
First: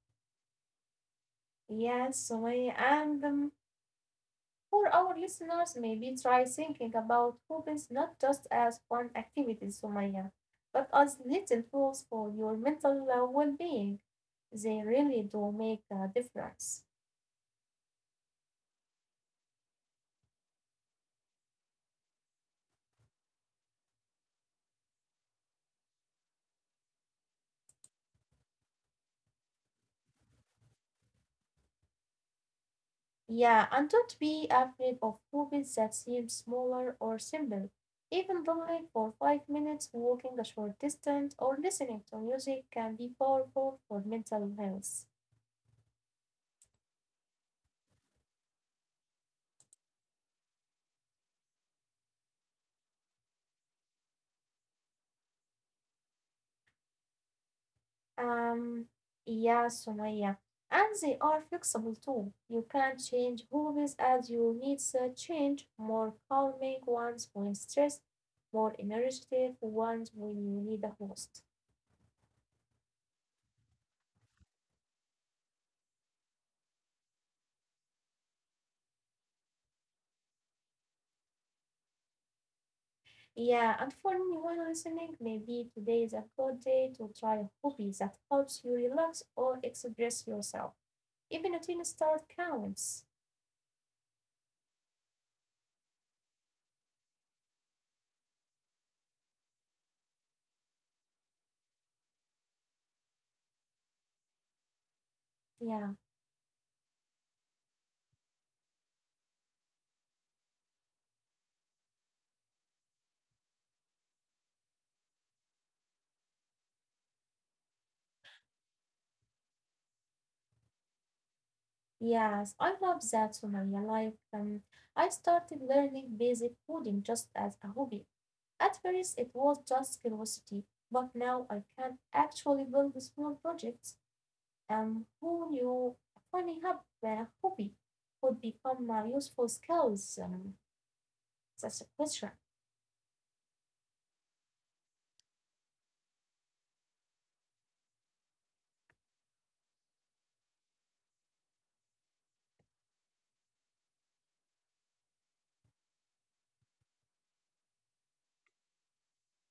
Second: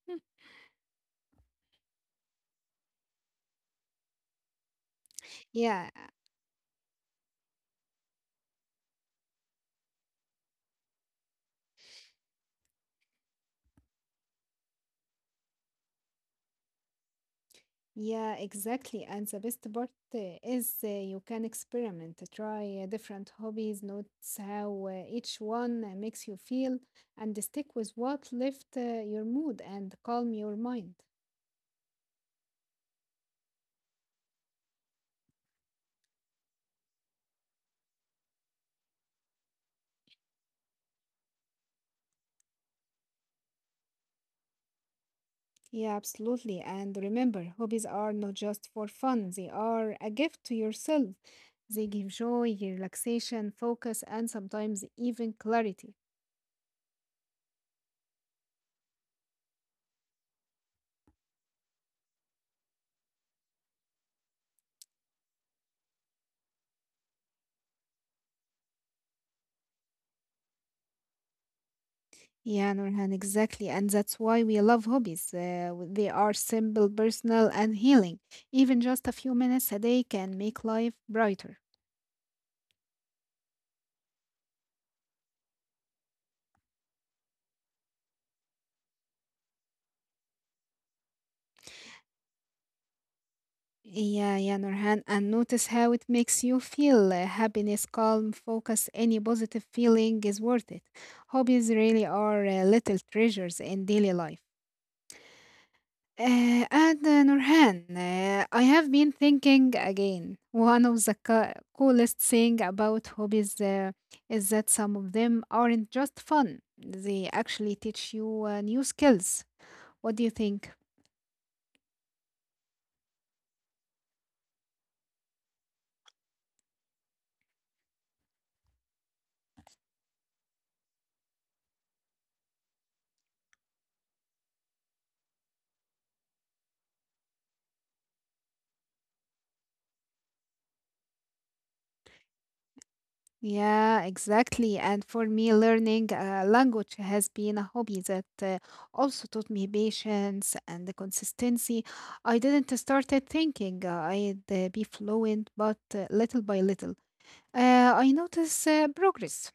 S2: Yes, Sumaya, and for our listeners,
S1: Yeah,
S2: maybe try thinking about hobbies not just as fun activities, Sumaya, but as little tools for your mental well being. They really do make a difference.
S1: yeah, exactly. And the best part is you can experiment, try different hobbies, notice how each one makes you feel, and stick with what lift your mood and calm your mind.
S2: Yeah, and don't be afraid of hobbies that seem smaller or simple. Even bowling for 5 minutes, walking a short distance, or listening to music can be powerful for mental health.
S1: Yeah, absolutely. And remember, hobbies are not just for fun, they are a gift to yourself. They give joy, relaxation, focus, and sometimes even clarity.
S2: Um, yeah, Sumaya. And they are flexible too. You can change hobbies as your needs change. More calming ones when stressed, more energetic ones when you need a host.
S1: Yeah, Nurhan, exactly. And that's why we love hobbies. They are simple, personal, and healing. Even just a few minutes a day can make life brighter.
S2: Yeah, and for anyone listening, maybe today is a good day to try a hobby that helps you relax or express yourself. Even a tiny start counts.
S1: Yeah, yeah, Nurhan, and notice how it makes you feel. Happiness, calm, focus, any positive feeling is worth it. Hobbies really are little treasures in daily life.
S2: Yeah.
S1: And Nurhan, I have been thinking again. One of the coolest thing about hobbies is that some of them aren't just fun. They actually teach you new skills. What do you think?
S2: Yes, I love that, Sumaya. Like, I started learning basic coding just as a hobby. At first, it was just curiosity, but now I can actually build small projects. Who knew a hobby could become a useful skills? That's a question.
S1: Yeah, exactly. And for me, learning a language has been a hobby that also taught me patience and the consistency. I didn't started thinking I'd be fluent, but little by little, I notice progress.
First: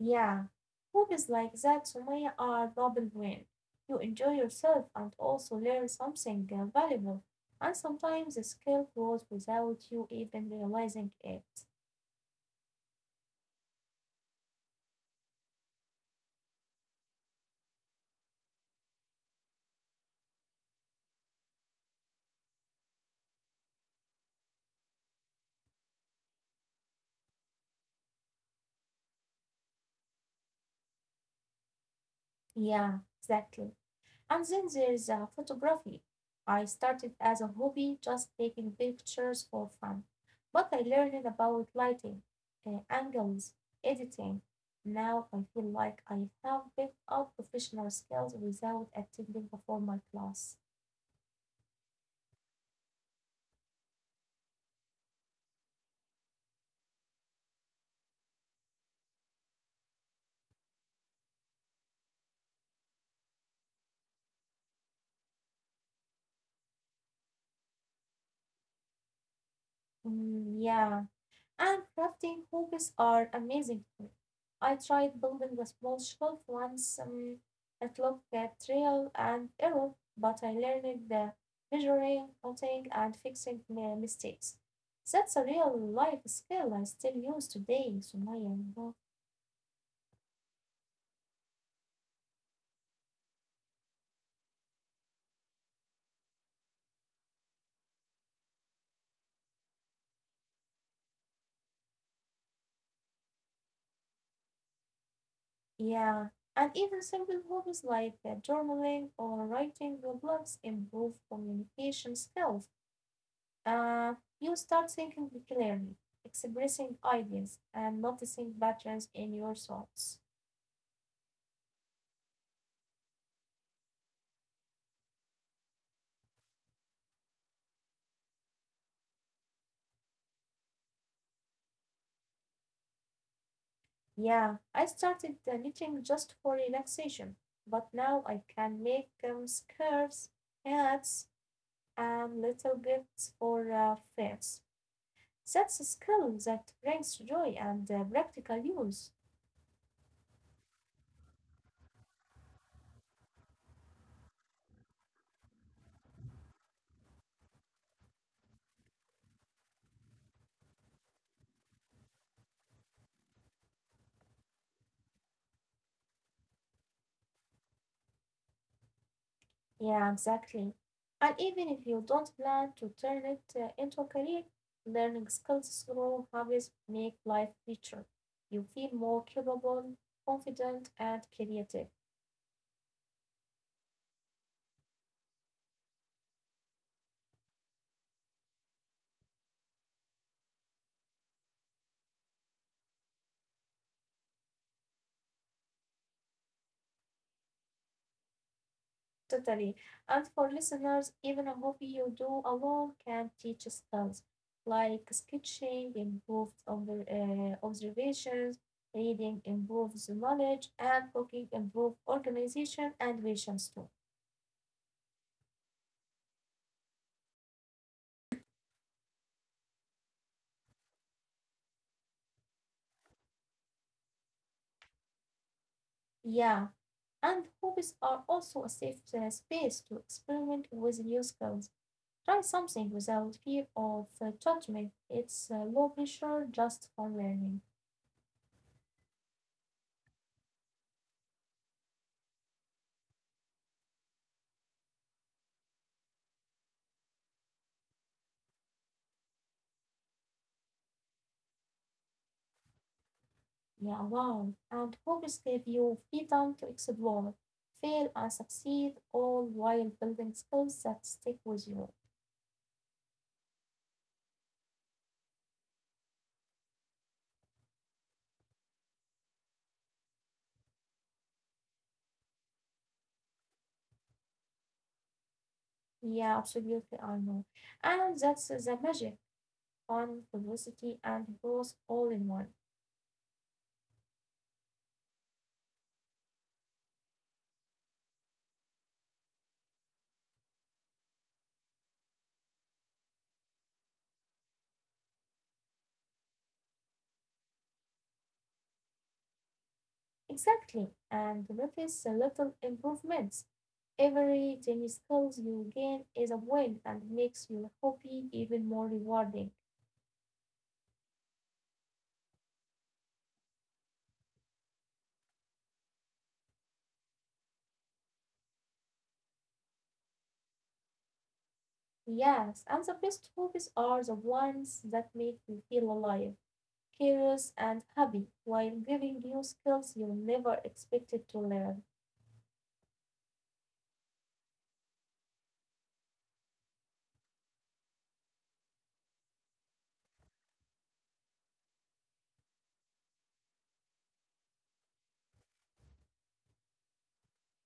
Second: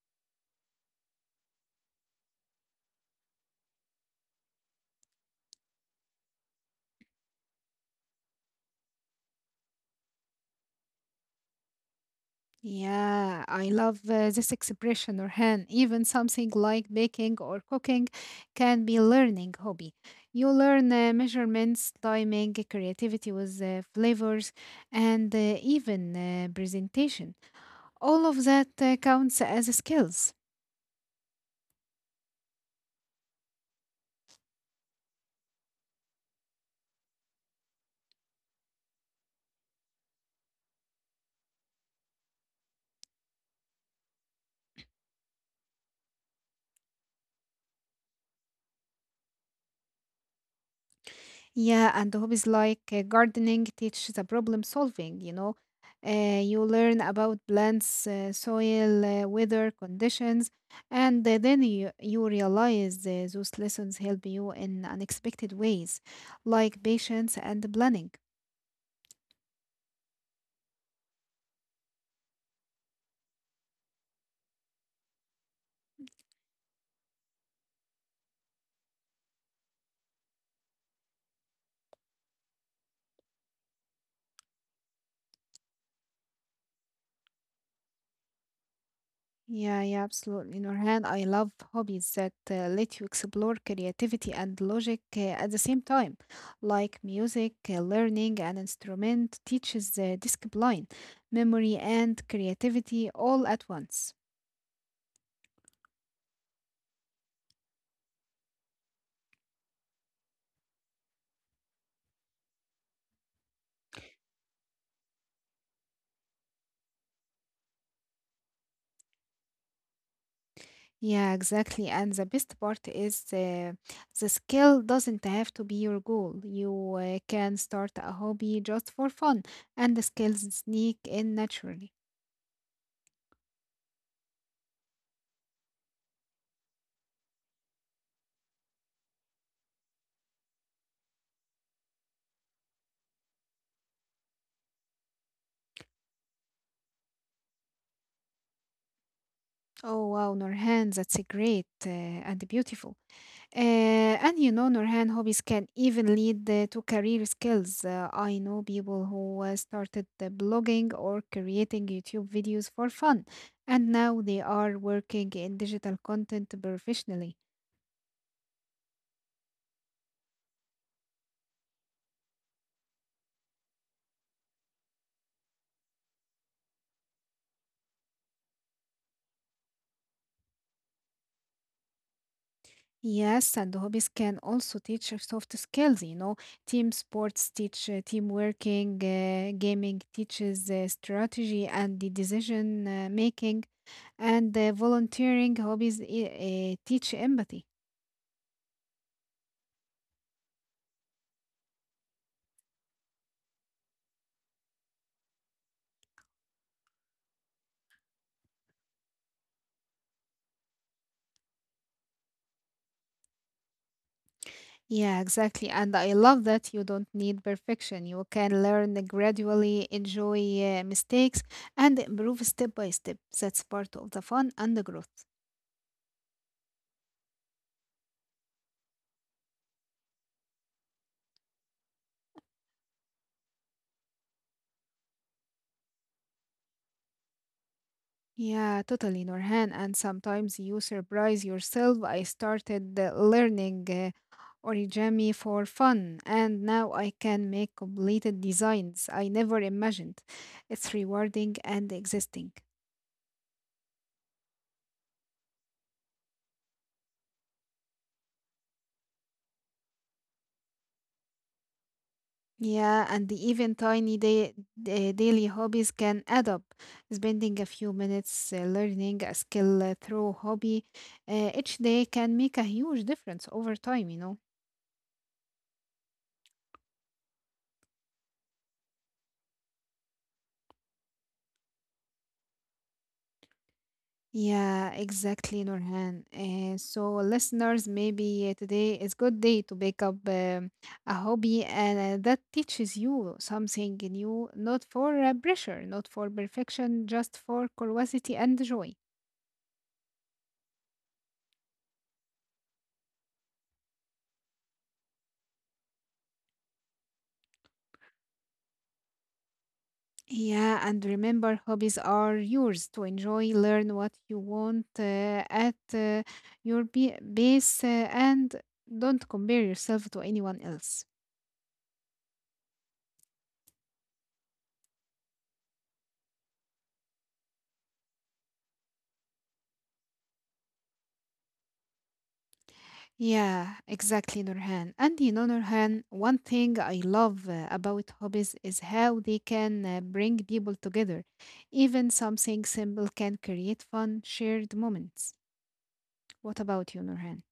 S2: Yeah, movies like that, Sumaya, are double win. You enjoy yourself and also learn something valuable, and sometimes the skill grows without you even realizing it.
S1: Yeah, I love this expression, Orhan. Even something like baking or cooking can be a learning hobby. You learn measurements, timing, creativity with flavors, and even presentation. All of that counts as skills.
S2: Yeah, exactly. And then there's photography. I started as a hobby, just taking pictures for fun, but I learned about lighting, angles, editing. Now I feel like I have picked up professional skills without attending a formal class.
S1: Yeah, and hobbies like gardening teach the problem solving, you know. You learn about plants, soil, weather conditions, and then you realize those lessons help you in unexpected ways, like patience and planning.
S2: Mm, yeah, and crafting hobbies are amazing too. I tried building a small shelf once. It looked at trial and error, but I learned the measuring, cutting, and fixing mistakes. That's a real life skill I still use today, Sumaya, you know.
S1: Yeah, yeah, absolutely. Nurhan, I love hobbies that let you explore creativity and logic at the same time, like music, learning an instrument teaches discipline, memory, and creativity all at once.
S2: Yeah, and even simple hobbies like journaling or writing blogs improve communication skills. Uh, you start thinking clearly, expressing ideas, and noticing patterns in your thoughts.
S1: Yeah, exactly. And the best part is the skill doesn't have to be your goal. You can start a hobby just for fun, and the skills sneak in naturally.
S2: Yeah, I started knitting just for relaxation, but now I can make scarves, hats, and little gifts for friends. That's a skill that brings joy and practical use.
S1: Oh, wow, Nurhan, that's great and beautiful. And you know, Nurhan, hobbies can even lead to career skills. I know people who started the blogging or creating YouTube videos for fun, and now they are working in digital content professionally.
S2: Yeah, exactly. And even if you don't plan to turn it into a career, learning skills through hobbies make life richer. You feel more capable, confident, and creative.
S1: Yes, and hobbies can also teach you soft skills. You know, team sports teach team working, gaming teaches strategy and the decision making, and volunteering hobbies teach empathy.
S2: Totally. And for listeners, even a hobby you do alone can teach skills like sketching improves observations, reading improves knowledge, and cooking improves organization and visions too.
S1: Yeah, exactly. And I love that you don't need perfection. You can learn gradually, enjoy mistakes, and improve step by step. That's part of the fun and the growth.
S2: Yeah. And hobbies are also a safe space to experiment with new skills. Try something without fear of judgment. It's low pressure just for learning.
S1: Yeah, totally, Norhan. And sometimes you surprise yourself. I started learning origami for fun, and now I can make completed designs I never imagined. It's rewarding and existing.
S2: Yeah, wow. And hobbies give you freedom to explore, fail, and succeed, all while building skills that stick with you.
S1: Yeah, and even tiny daily hobbies can add up. Spending a few minutes learning a skill through hobby each day can make a huge difference over time, you know.
S2: Yeah, absolutely, I know. And that's the magic fun, curiosity, and growth all in one.
S1: Yeah, exactly, Nurhan. So, listeners, maybe today is good day to pick up a hobby and that teaches you something new, not for pressure, not for perfection, just for curiosity and joy.
S2: Exactly, and notice the little improvements. Every tiny skill you gain is a win and makes your hobby even more rewarding.
S1: Yeah, and remember, hobbies are yours to enjoy, learn what you want at your base, and don't compare yourself to anyone else.
S2: Yes, and the best hobbies are the ones that make you feel alive, curious, and happy while giving you skills you never expected to learn.
S1: Yeah, exactly, Nurhan. And you know, Nurhan, one thing I love about hobbies is how they can bring people together. Even something simple can create fun, shared moments. What about you, Nurhan?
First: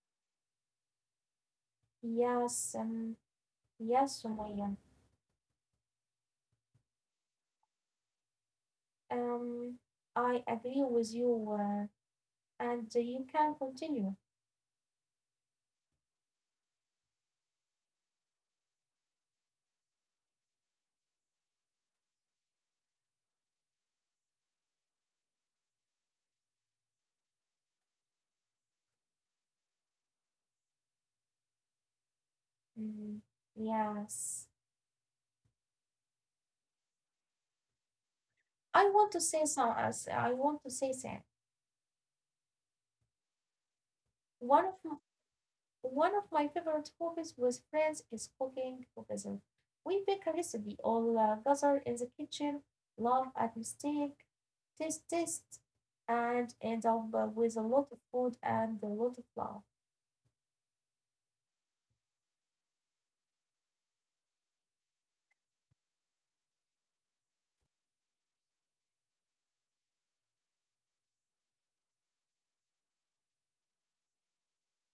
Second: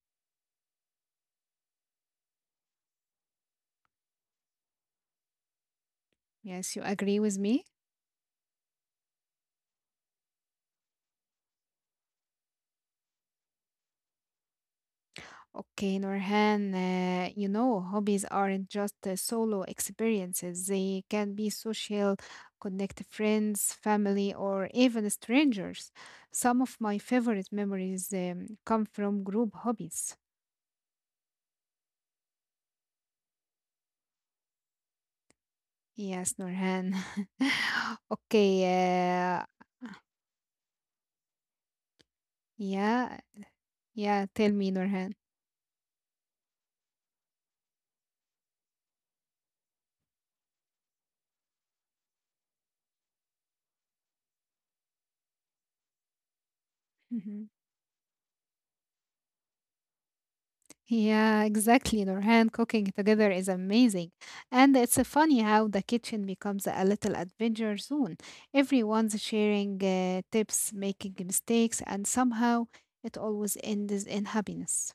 S2: Yes, um, yes, Sumaya.
S1: Yes, you agree with me?
S2: Um, I agree with you, and you can continue.
S1: Okay, Norhan, you know, hobbies aren't just solo experiences. They can be social, connect friends, family, or even strangers. Some of my favorite memories come from group hobbies.
S2: Hmm, yes.
S1: Yes, Norhan.
S2: I want
S1: Okay,
S2: to
S1: uh,
S2: say some. I want to say that
S1: yeah, yeah, tell
S2: one
S1: me,
S2: of m-
S1: Norhan.
S2: one of my favorite hobbies with friends is cooking together. We pick a recipe, all gather in the kitchen, laugh at mistake, taste taste, and end up
S1: Mm-hmm.
S2: with a lot of food and a lot of love.
S1: Yeah, exactly. Nurhan cooking together is amazing. And it's funny how the kitchen becomes a little adventure zone. Everyone's sharing tips, making mistakes, and somehow it always ends in happiness.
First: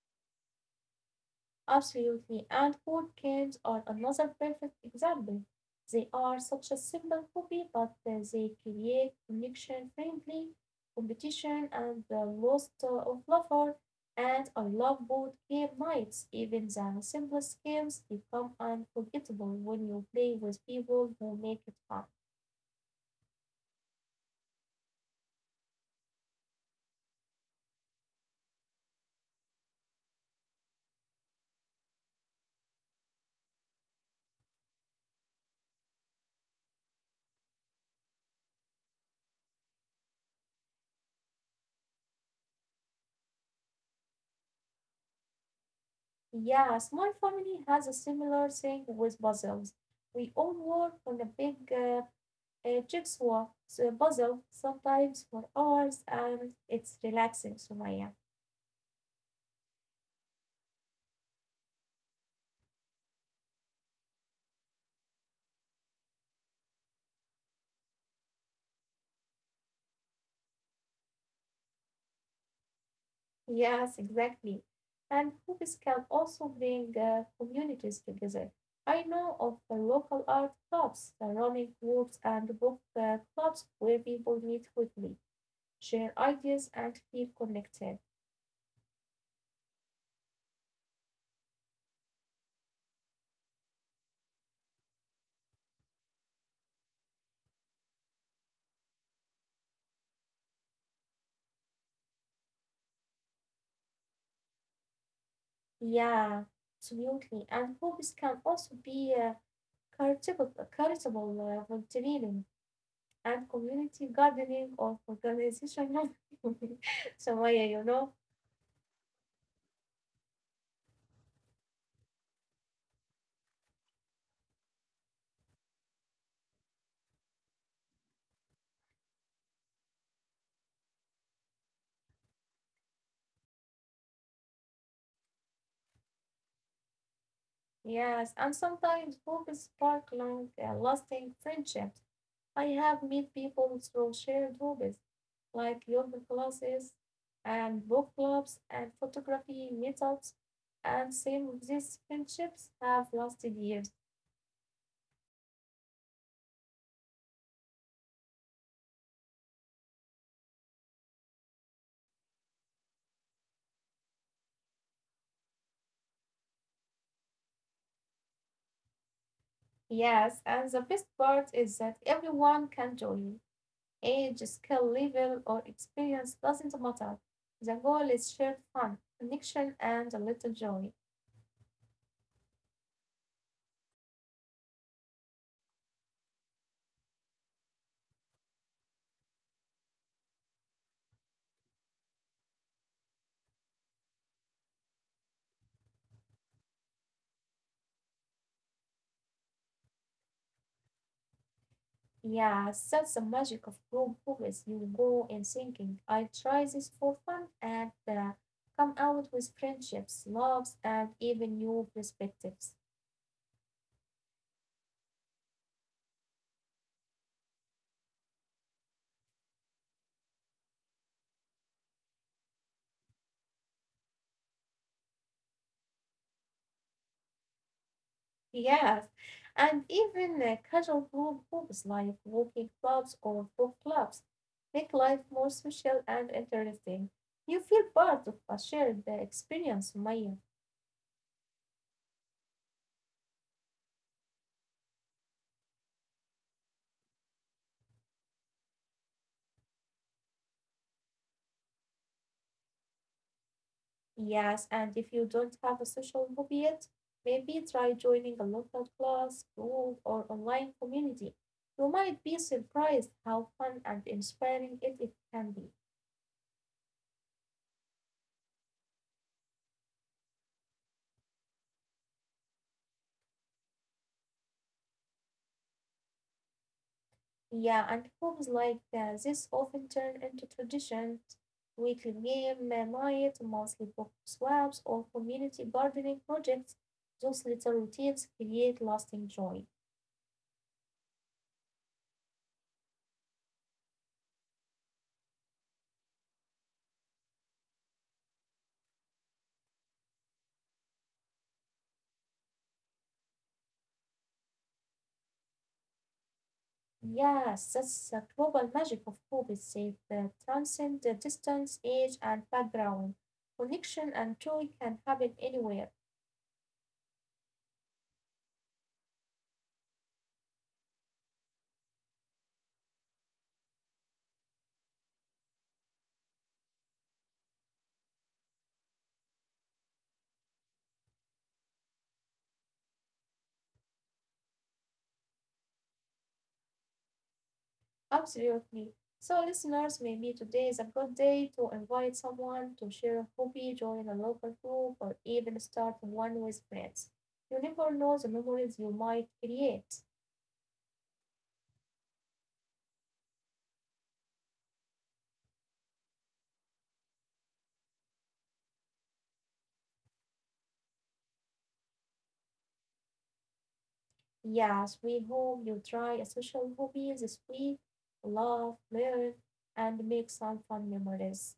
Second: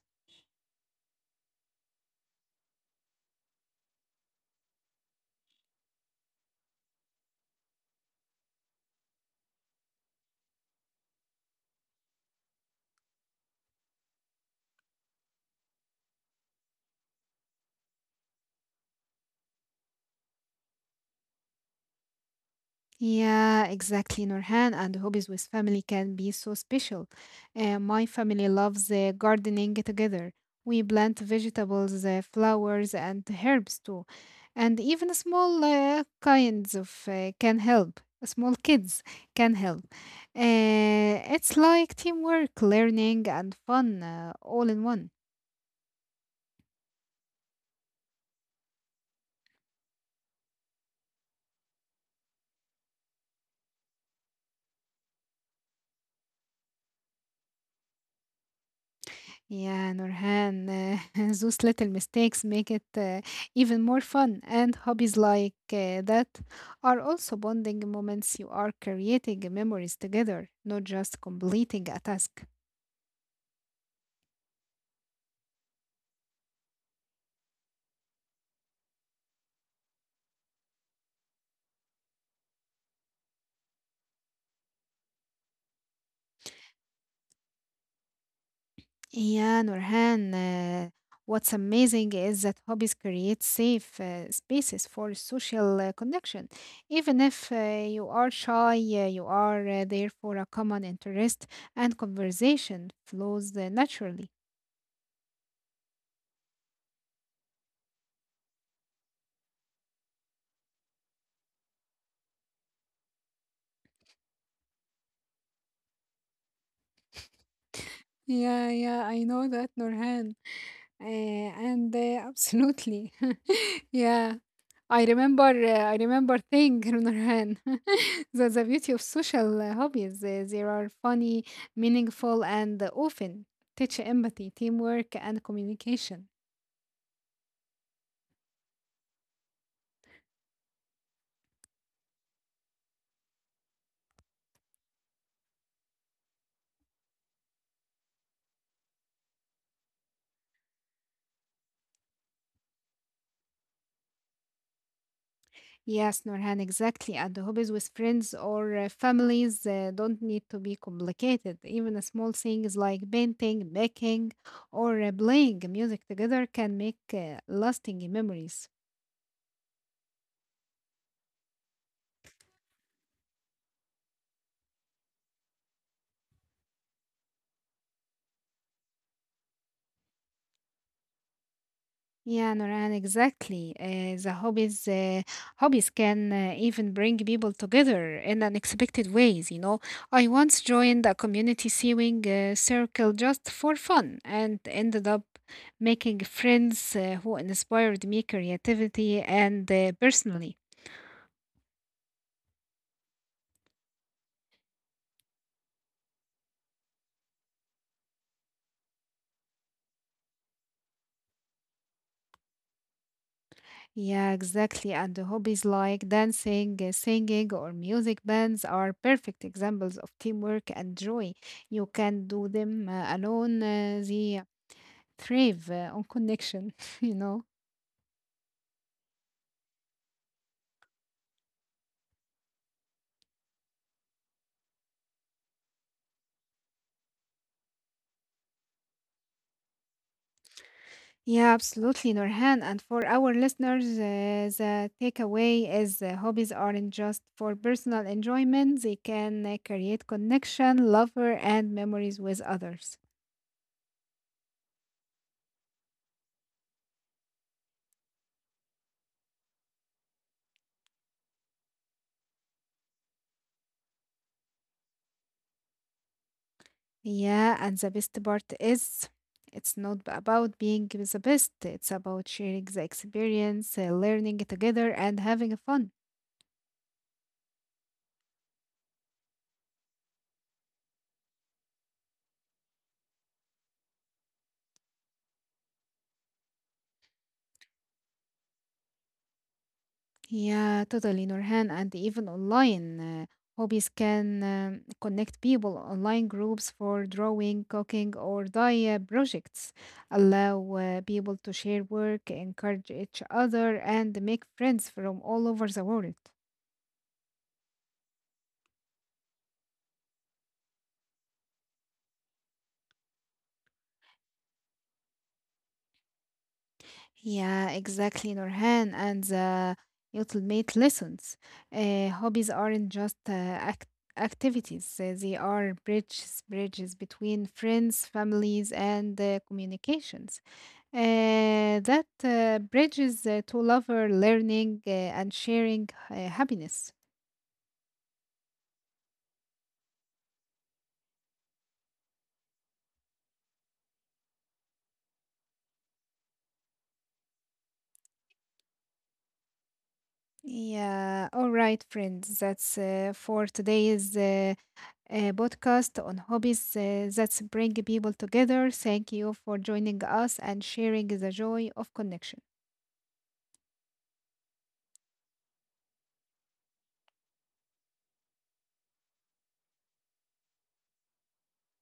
S2: Absolutely. And food cans are another perfect example. They are such a simple hobby, but they create connection, friendly competition, and the lost of lover. And I love board game nights. Even the simplest games become unforgettable when you play with people who make it fun.
S1: Yeah, exactly, Nurhan. And hobbies with family can be so special. My family loves gardening together. We plant vegetables, flowers, and herbs too. And even small kinds of can help. Small kids can help. It's like teamwork, learning, and fun all in one.
S2: Yes, my family has a similar thing with puzzles. We all work on a big checks what? So puzzle, sometimes for hours, and it's relaxing, Sumaya.
S1: Yeah, Nurhan, those little mistakes make it even more fun, and hobbies like that are also bonding moments. You are creating memories together, not just completing a task.
S2: Yes, exactly. And hobbies can also bring communities together. I know of the local art clubs, the running groups, and book clubs where people meet quickly, share ideas, and feel connected.
S1: Yeah, Nurhan, what's amazing is that hobbies create safe spaces for social connection. Even if you are shy, you are there for a common interest, and conversation flows naturally.
S2: Yeah, absolutely. And hobbies can also be charitable volunteering, and community gardening or organizational Shamaya, you know.
S1: Yeah, yeah, I know that, Nurhan. And absolutely. Yeah, I remember thing, Nurhan. That's the beauty of social hobbies. They are funny, meaningful, and often teach empathy, teamwork, and communication.
S2: Yes, and sometimes hobbies spark long lasting friendships. I have met people through shared hobbies like yoga classes and book clubs and photography meetups, and some of these friendships have lasted years.
S1: Yes, Norhan. Exactly. And hobbies with friends or families don't need to be complicated. Even a small things like painting, baking, or playing music together can make lasting memories.
S2: Yes, and the best part is that everyone can join. Age, skill level, or experience doesn't matter. The goal is shared fun, connection, and a little joy.
S1: Yeah, Noran, exactly. The hobbies can even bring people together in unexpected ways. You know, I once joined a community sewing circle just for fun and ended up making friends who inspired me creativity and personally.
S2: Yes, that's the magic of group movies. You go in thinking, I try this for fun, and come out with friendships, loves, and even new perspectives.
S1: Yeah, exactly. And the hobbies like dancing, singing, or music bands are perfect examples of teamwork and joy. You can do them alone. The thrive on connection, you know.
S2: Yes, and even casual group movies like walking clubs or book clubs make life more social and interesting. You feel part of a shared experience, Maya.
S1: Yeah, absolutely, Norhan. And for our listeners, the takeaway is hobbies aren't just for personal enjoyment, they can create connection, lover, and memories with others.
S2: Yes, and if you don't have a social hobby yet, maybe try joining a local class, group, or online community. You might be surprised how fun and inspiring it can be.
S1: Yeah, and the best part is it's not about being the best, it's about sharing the experience, learning together, and having fun.
S2: Yeah, and groups like this often turn into traditions, weekly game night, monthly book swaps, or community gardening projects. Those little routines create lasting joy.
S1: Yeah, totally, Nurhan. And even online hobbies can connect people. Online groups for drawing, cooking, or DIY projects allow people to share work, encourage each other, and make friends from all over the world.
S2: Yes, that's the global magic of food. They safe, transcend the distance, age, and background. Connection and joy can happen anywhere.
S1: Yeah, exactly, Nurhan. And the ultimate lessons. Hobbies aren't just activities. They are bridges, bridges between friends, families, and communications. That bridges to lover learning and sharing happiness.
S2: Absolutely. So, listeners, maybe today is a good day to invite someone to share a hobby, join a local group, or even start one with friends. You never know the memories you might create.
S1: Yeah, all right, friends. That's for today's podcast on hobbies. That's bring people together. Thank you for joining us and sharing the joy of connection.
S2: Yes, we hope you try a social hobby this week, laugh, learn, and make some fun memories.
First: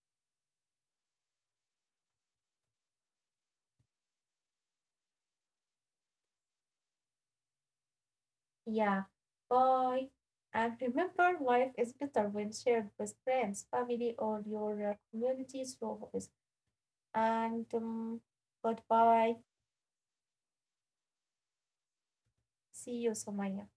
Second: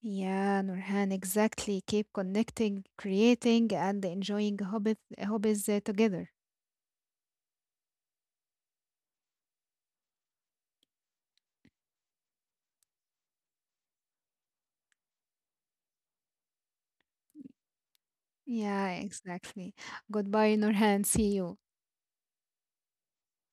S1: Yeah, Nurhan, exactly. Keep connecting, creating, and enjoying hobbies together.
S2: Yeah. Bye. And remember, life is better when shared with friends, family, or your community through hobbies. And
S1: Yeah,
S2: goodbye.
S1: exactly. Goodbye, Nurhan. See you.
S2: See you, Somaya.